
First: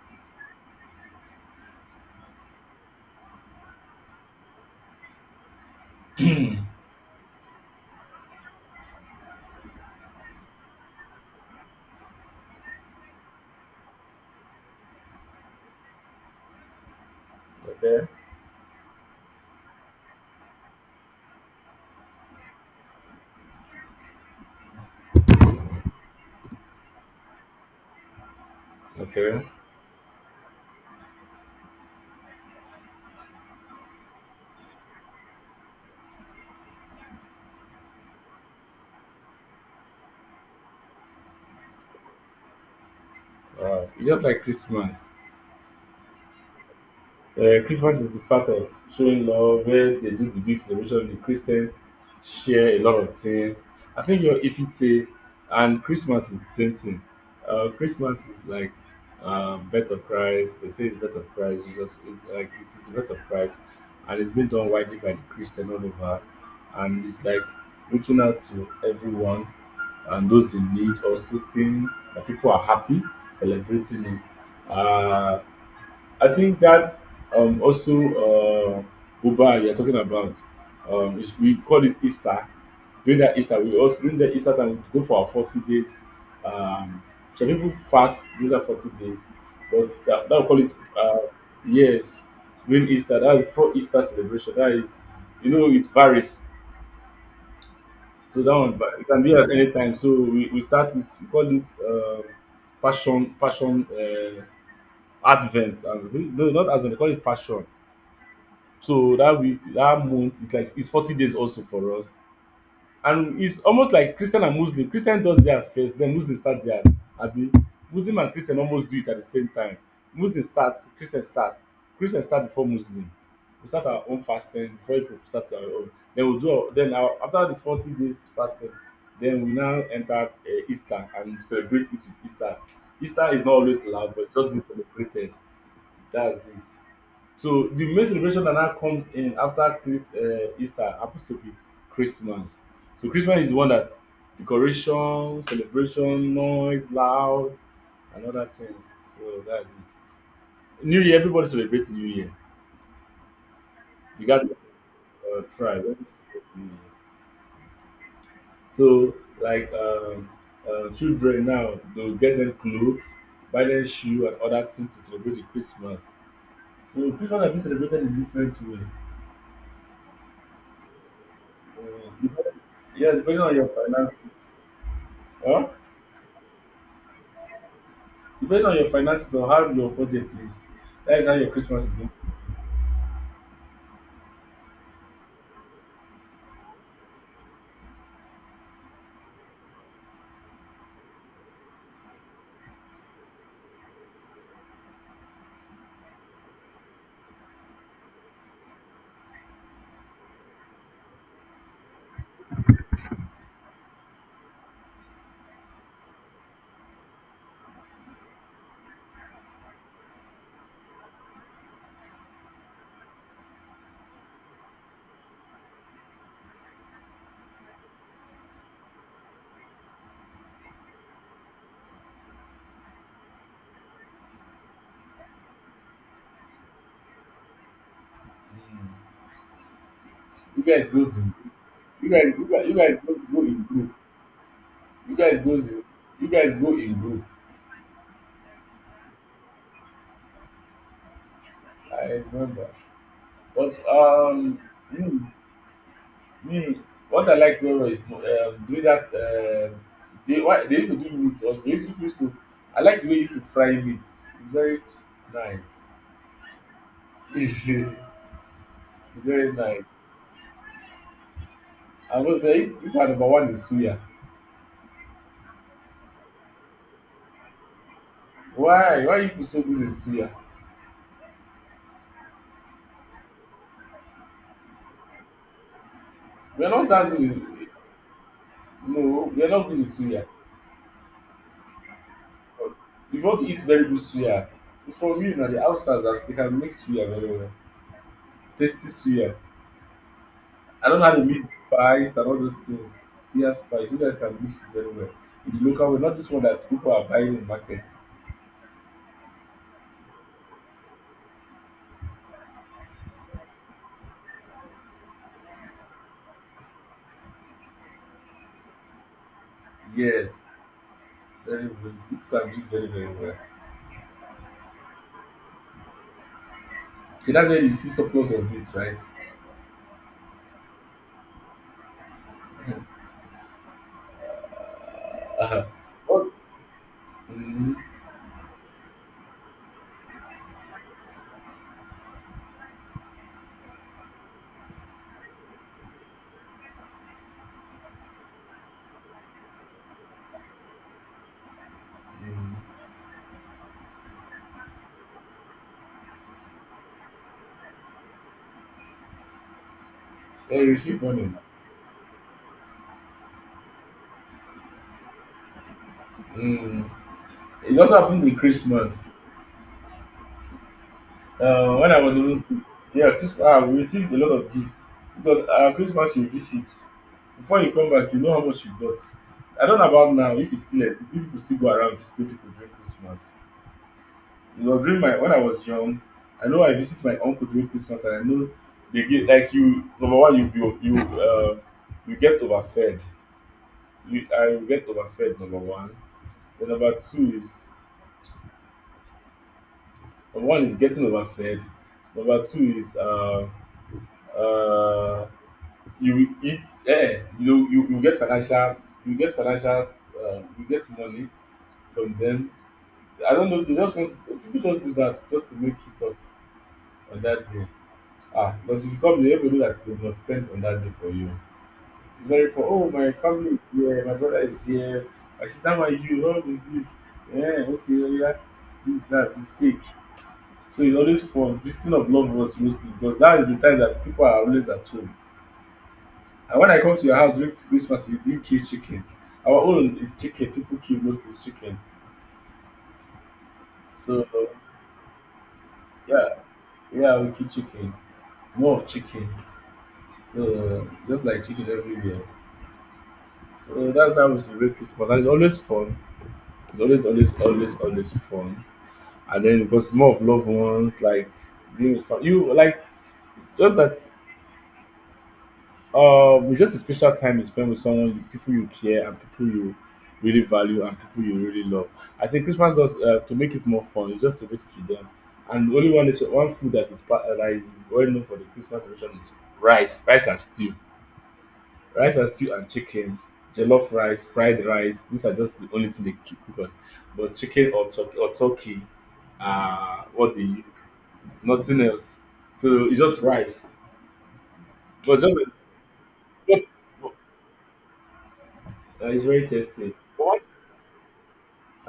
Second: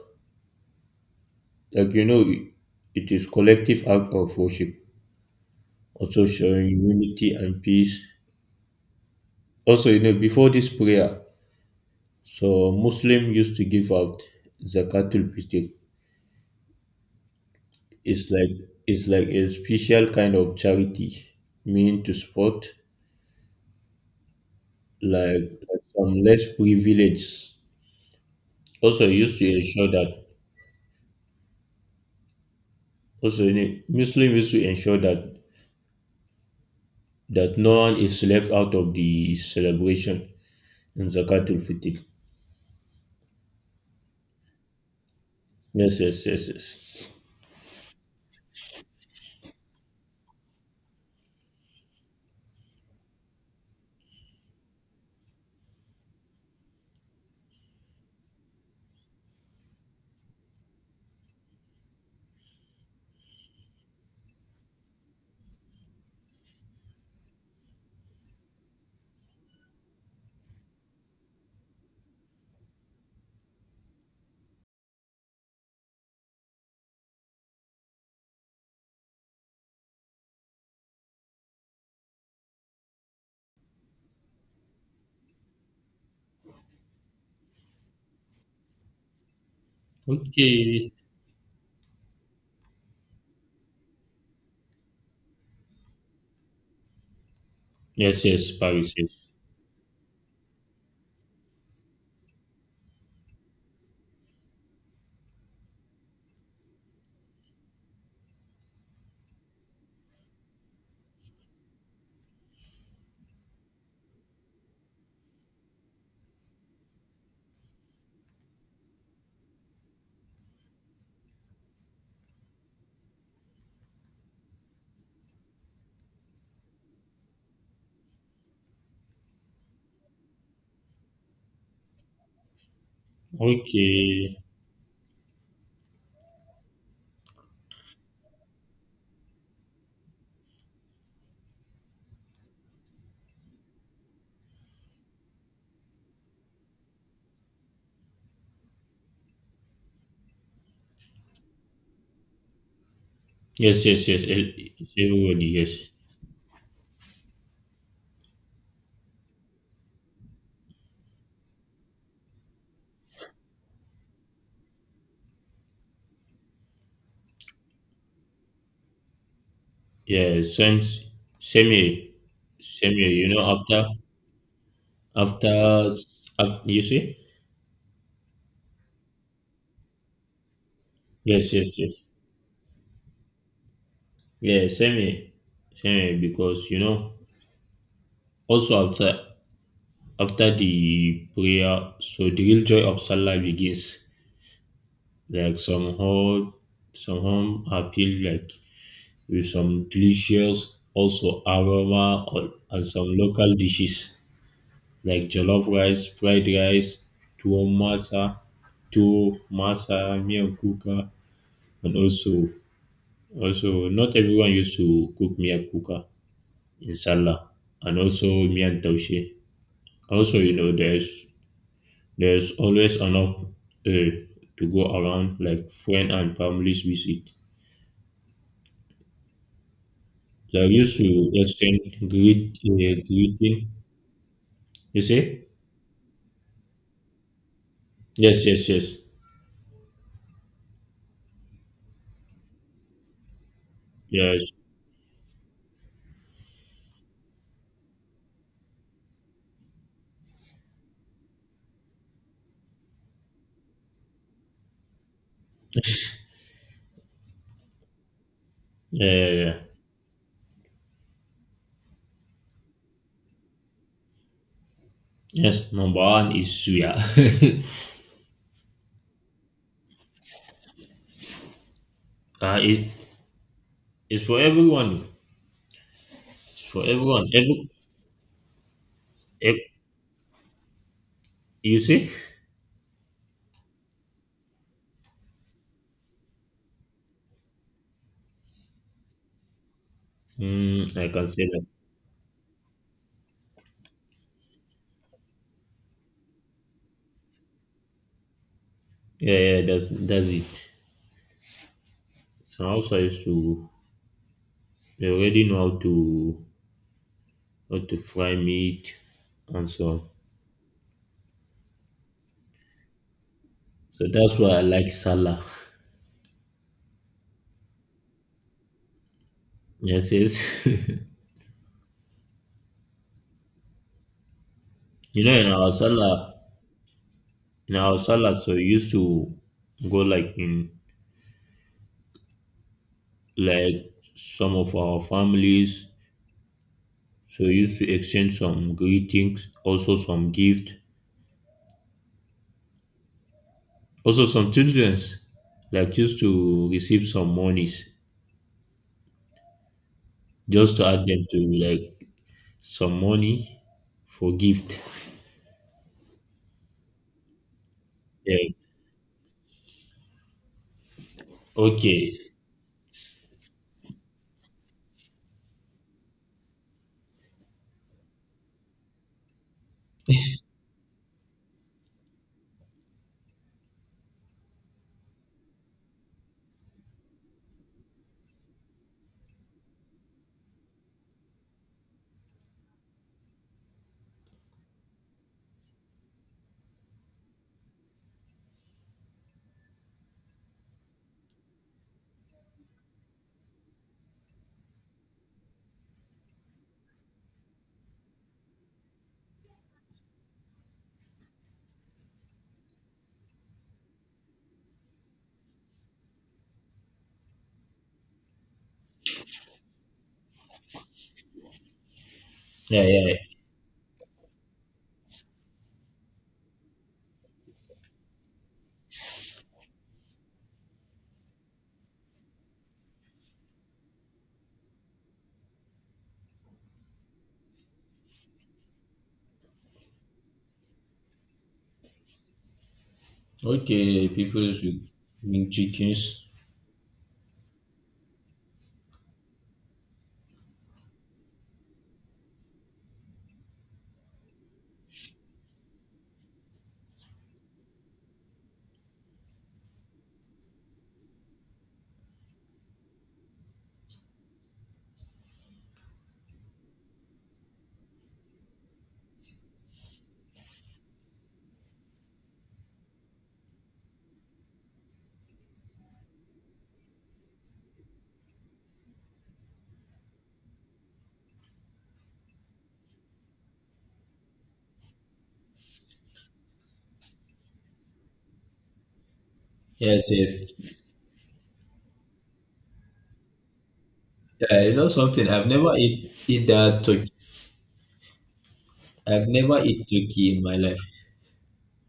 Speaker 2: Like you know, it it is collective act of worship, also showing unity and peace. Also, you know, before this prayer, so Muslim used to give out zakatul fitr.
Speaker 1: Okay.
Speaker 2: It's like it's like a special kind of charity, meant to support like, like some less privileged. Also used
Speaker 1: Okay.
Speaker 2: to ensure that also ne- Muslim used to ensure that that no one is left out of the celebration in zakatul fitr.
Speaker 1: Wow. It's just like Christmas.
Speaker 2: Yes, yes, yes, yes.
Speaker 1: Uh, Christmas is the part of showing love where they do the big celebration. The Christians share a lot of things. I think your Ifite and Christmas is the same thing. Uh, Christmas is like um, birth of Christ. They say it's birth of Christ. Jesus, it's like it's the birth of Christ, and it's been done widely by the Christian all over, and it's like reaching out to everyone and those in need also seeing that people are happy celebrating it uh, I think that um, also uh, uba you're talking about um, is- we call it Easter. During that Easter we also during the Easter time we go for our forty days, um, some people fast during that forty days, but that, that we call it
Speaker 2: Okay.
Speaker 1: uh, yes, during Easter, that is for Easter celebration, that is you know it varies
Speaker 2: Yes,
Speaker 1: so
Speaker 2: yes,
Speaker 1: that one,
Speaker 2: Paris.
Speaker 1: but it
Speaker 2: Yes.
Speaker 1: can be at any time. So we, we start it, we call it um passion passion uh, advent. And, no, not advent, we call it passion. So that week, that month, it's like it's forty days also for us. And it's almost like Christian and Muslim. Christian does theirs first, then Muslim start theirs. Abi Muslim and Christian almost do it at the same time. Muslim start, Christian start. Christian start before Muslim. We start our own fasting before we start our own. Then we do our, then our, after the forty days fasting, then we now enter uh, Easter and celebrate it with Easter. Easter is not always loud, but it's
Speaker 2: Okay.
Speaker 1: just been celebrated. That's it. So the main celebration that now comes in after Chris, uh, Easter happens to be Christmas. So Christmas is the one that decoration, celebration, noise, loud, and other things. So that's it. New Year, everybody celebrate New Year,
Speaker 2: Yes, yes, yes.
Speaker 1: regardless
Speaker 2: eh, It's
Speaker 1: of
Speaker 2: everybody.
Speaker 1: uh,
Speaker 2: Yes.
Speaker 1: tribe. Everybody celebrate New Year. So like um, uh, children now, they'll get them clothes, buy them shoe, and other things to celebrate the Christmas. So Christmas has been celebrated in different way.
Speaker 2: Yeah, since same here,
Speaker 1: Yeah,
Speaker 2: same here.
Speaker 1: yes,
Speaker 2: You
Speaker 1: depending on
Speaker 2: know,
Speaker 1: your
Speaker 2: after
Speaker 1: finances. Huh?
Speaker 2: after, after you see,
Speaker 1: Depending on your finances or how your budget is, that is how your
Speaker 2: yes, yes,
Speaker 1: Christmas is
Speaker 2: yes,
Speaker 1: going.
Speaker 2: yeah, same here, same here. Because you know, also after after the prayer, so the real joy of Salah begins. Like somehow, somehow I feel like with some delicious also aroma or, and some local dishes. Like jollof rice, fried rice, tuwon masa, tuwo, masa, miyan kuka, and also also not everyone used to cook miyan kuka in sallah, and also miyan taushe. Also, you know, there's there's always enough uh, to go around, like friend and families visit.
Speaker 1: You
Speaker 2: They
Speaker 1: guys
Speaker 2: used
Speaker 1: go
Speaker 2: to
Speaker 1: in.
Speaker 2: exchange
Speaker 1: You guys, you
Speaker 2: greet
Speaker 1: guys, you
Speaker 2: uh,
Speaker 1: guys go, go in
Speaker 2: greeting.
Speaker 1: group.
Speaker 2: You
Speaker 1: You guys
Speaker 2: see?
Speaker 1: go in. You guys go in group.
Speaker 2: Yes, yes, yes,
Speaker 1: I remember. But
Speaker 2: yes.
Speaker 1: um, me, me, what I like very well is um, doing that. Uh, they why they used to do meat also. They used to, used to I like the way you used to fry meat. It's very nice. It's
Speaker 2: Yeah, yeah,
Speaker 1: very
Speaker 2: yeah.
Speaker 1: nice. I was like, "Hey, you are number one in suya.
Speaker 2: Yes, number one is suya.
Speaker 1: Why? Why you so good in suya?
Speaker 2: Uh, it, it's for everyone. It's
Speaker 1: We are
Speaker 2: for
Speaker 1: not that good
Speaker 2: everyone.
Speaker 1: in,
Speaker 2: Every,
Speaker 1: no, we are not
Speaker 2: ev-
Speaker 1: good in suya.
Speaker 2: you see?
Speaker 1: You want to eat very good suya, it's from you now, the outsiders that they can make suya very well. Tasty suya. I
Speaker 2: Mm,
Speaker 1: don't know
Speaker 2: I
Speaker 1: how to
Speaker 2: can
Speaker 1: mix
Speaker 2: say
Speaker 1: the
Speaker 2: that.
Speaker 1: spice and all those things. Suya spice, you guys can mix it very well. In the local way, not this one that people are buying in the market.
Speaker 2: Yeah, yeah, that's that's it. So also I used to they already know how to how to fry meat and so on.
Speaker 1: Yes, very well. People can do it very, very well.
Speaker 2: So that's why I like salad.
Speaker 1: Okay, that's where you see surplus of it, right?
Speaker 2: Yes, yes. you know, in
Speaker 1: Uh-huh.
Speaker 2: our
Speaker 1: What?
Speaker 2: salad,
Speaker 1: Mm-hmm.
Speaker 2: in our salad, so we used to go like in like some of our families. So we used to exchange some greetings, also some gift. Also, some childrens like used to receive some monies
Speaker 1: Yeah, you
Speaker 2: just to
Speaker 1: receive
Speaker 2: add them
Speaker 1: money.
Speaker 2: to like some money for gift.
Speaker 1: Mm. It also happened with
Speaker 2: Yeah.
Speaker 1: Christmas. Uh, when I
Speaker 2: Okay.
Speaker 1: was in school, yeah, Christmas, ah, we received a lot of gifts because uh, Christmas you visit. Before you come back, you know how much you got. I don't know about now if it still exists, if people still go around visiting people during Christmas. You know, during my when I was young, I know I visit my uncle during Christmas, and I know they get like you. Number one, you you you uh, you get overfed. You I will get overfed. Number one. Then number two is One is getting overfed. Number two is uh, uh, you eat. Eh, you you you get financial. You get financial. Uh, you get money from them. I don't know. They just want to, people just do that just to make it up on that day. Ah, because if you come, they will know that they must spend on that day for you. It's very for
Speaker 2: Yeah,
Speaker 1: oh my
Speaker 2: yeah.
Speaker 1: family is here, my brother is here, my sister, my you, how is this? Yeah, okay, yeah, this that, this cake. So it's always fun. Visiting of loved ones mostly because that is the time that people are always at home. And when I come to your house during Christmas, you didn't kill chicken. Our own is chicken. People kill mostly chicken.
Speaker 2: Okay,
Speaker 1: So
Speaker 2: people should bring chickens.
Speaker 1: yeah, yeah, we kill chicken. More of chicken. So just like chicken everywhere. So that's how we celebrate Christmas. And it's always fun. It's always, always, always, always fun. And then because more of loved ones, like being with fam- you like just that. Um, it's just a special time you spend with someone, you, people you care, and people you really value, and people you really love. I think Christmas does uh, to make it more fun. You just celebrate bit to them, and only one nation- one food that is part, uh, that is well known for the Christmas version is rice, rice and stew, rice and stew and chicken, jollof rice, fried rice. These are just the only thing they keep cooked. But chicken or turkey or turkey, uh,
Speaker 2: Yes, yes.
Speaker 1: what they use, nothing else. So it's just rice,
Speaker 2: Yeah, you know
Speaker 1: but
Speaker 2: something?
Speaker 1: just
Speaker 2: I've never eat eat
Speaker 1: but,
Speaker 2: that turkey.
Speaker 1: uh, it's
Speaker 2: I've
Speaker 1: very
Speaker 2: never eat
Speaker 1: tasty. But
Speaker 2: turkey
Speaker 1: one
Speaker 2: in my life.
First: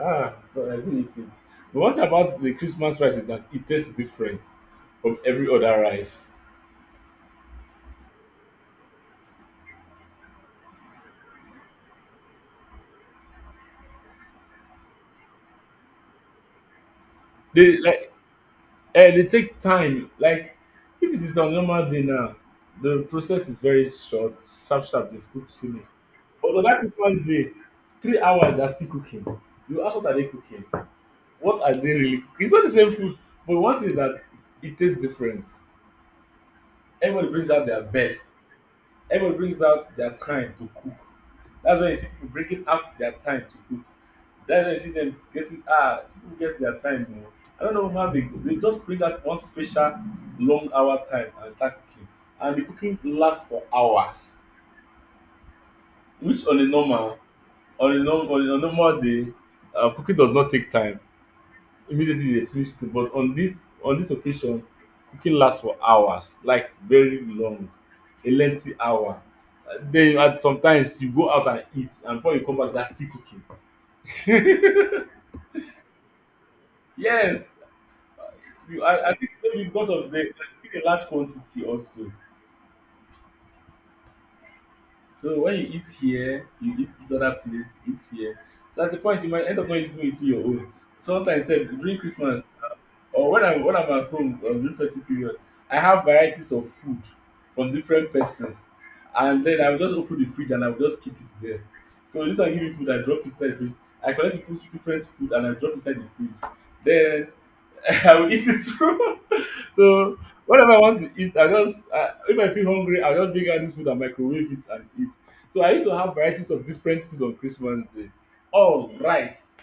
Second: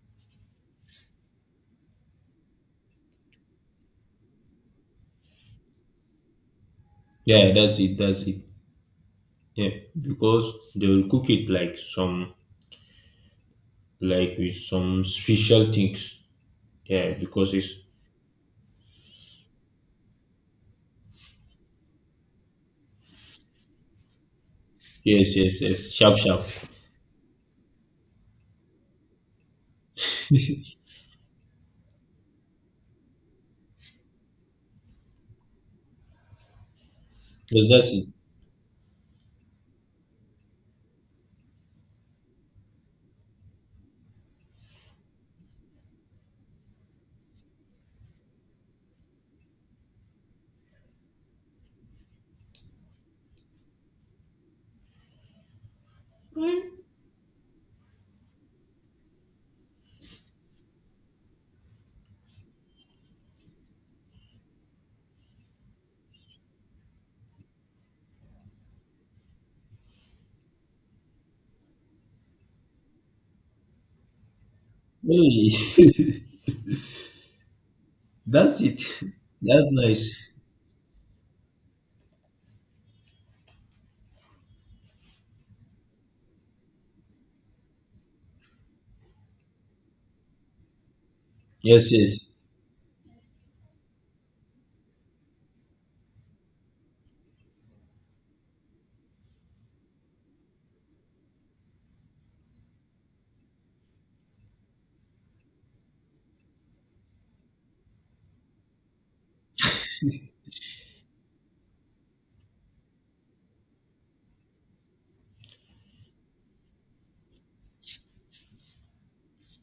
Speaker 1: ah, so I do eat it. But what about the Christmas rice is that it tastes different from every other rice.
Speaker 2: Yeah, that's it. That's it. Yeah, because they will cook it like some like with some special things. Yeah, because it's
Speaker 1: They like eh, they take time. Like if it is on normal day now, the process is very short, sharp sharp, they've
Speaker 2: yes,
Speaker 1: cooked
Speaker 2: yes,
Speaker 1: finish.
Speaker 2: yes. Sharp, sharp.
Speaker 1: But on that Christmas day, three hours they're still cooking. You ask what are they cooking? What are they really cooking? It's not the same food, but one thing is that it tastes different. Everybody brings out their
Speaker 2: Exactly.
Speaker 1: best. Everybody brings out their time to cook. That's when you see people bringing out their time to cook. That's when you see them getting ah people get their time more. I don't know how they go. They just bring out one special long hour time and start cooking, and the cooking lasts for hours, which on a normal on a normal on a normal day, uh, cooking does not take time. Immediately they finish cook, but on this on this occasion cooking lasts for hours like very long, a lengthy hour. Uh, then at sometimes you go out and eat, and before you come back they are still cooking.
Speaker 2: Hey,
Speaker 1: Yes,
Speaker 2: that's it.
Speaker 1: you I I think maybe
Speaker 2: That's
Speaker 1: because of
Speaker 2: nice.
Speaker 1: the a large quantity also, so when you eat here, you eat this other place, you eat here, so at the point you might end up not even eating your own. So sometimes sef
Speaker 2: Yes,
Speaker 1: during
Speaker 2: yes.
Speaker 1: Christmas or when I'm when I'm at home um, during festive period, I have varieties of food from different persons, and then I will just open the fridge and I will just keep it there. So this one give me food, I drop inside the fridge. I collect people's different food and I drop inside the fridge. Then I will eat it through. So whatever I want to eat, I just uh, if I feel hungry, I'll just bring out this food and microwave it and eat. So I used to have varieties of different food on Christmas Day. All rice,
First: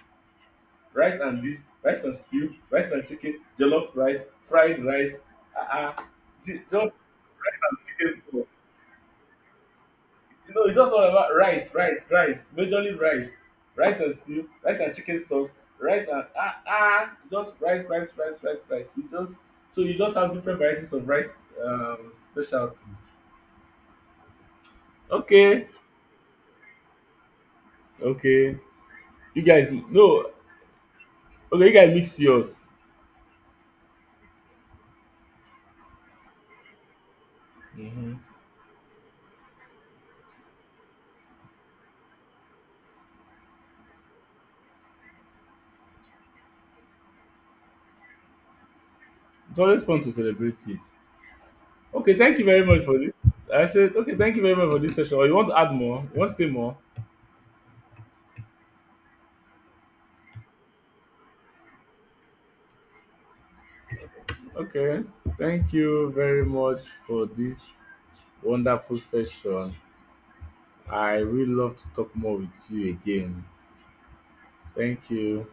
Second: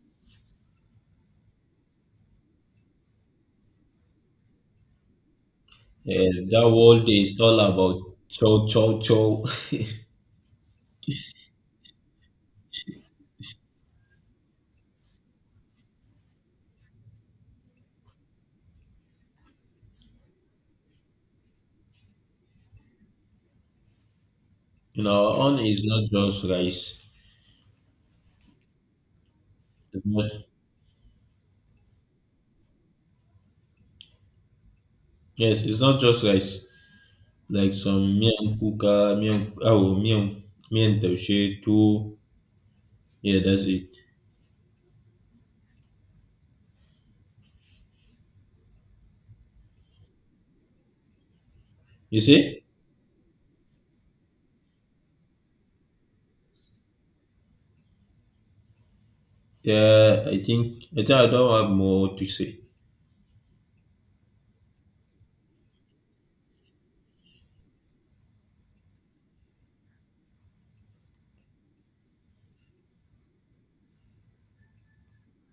Speaker 1: rice and this, rice and stew, rice and chicken, jollof rice, fried rice, ah ah,
Speaker 2: Yeah,
Speaker 1: ju-
Speaker 2: that
Speaker 1: just
Speaker 2: world is all
Speaker 1: rice and
Speaker 2: about
Speaker 1: chicken sauce.
Speaker 2: chow, chow, chow.
Speaker 1: You know it's just all about rice, rice, rice, majorly rice, rice and stew, rice and chicken sauce, rice and ah ah, just rice, rice, rice, rice, rice, you just, so you just have different varieties of rice, um, specialties.
Speaker 2: You know, on
Speaker 1: Okay,
Speaker 2: is not just rice.
Speaker 1: okay. You guys,
Speaker 2: It's
Speaker 1: no,
Speaker 2: not,
Speaker 1: okay, you guys mix yours.
Speaker 2: yes, it's not just rice. Like some
Speaker 1: Hmm.
Speaker 2: miyan kuka, miyan, oh, miyan, miyan taushe, too. Yeah, that's it.
Speaker 1: It's always fun to celebrate it. Okay,
Speaker 2: You
Speaker 1: thank you
Speaker 2: see?
Speaker 1: very much for this. I said, okay, thank you very much for this session. Or you want to add more? You want to say more?
Speaker 2: Yeah, I think, I think I don't have more to say.
Speaker 1: Okay. Thank you very much for this wonderful session. I really love to talk more with you again. Thank you.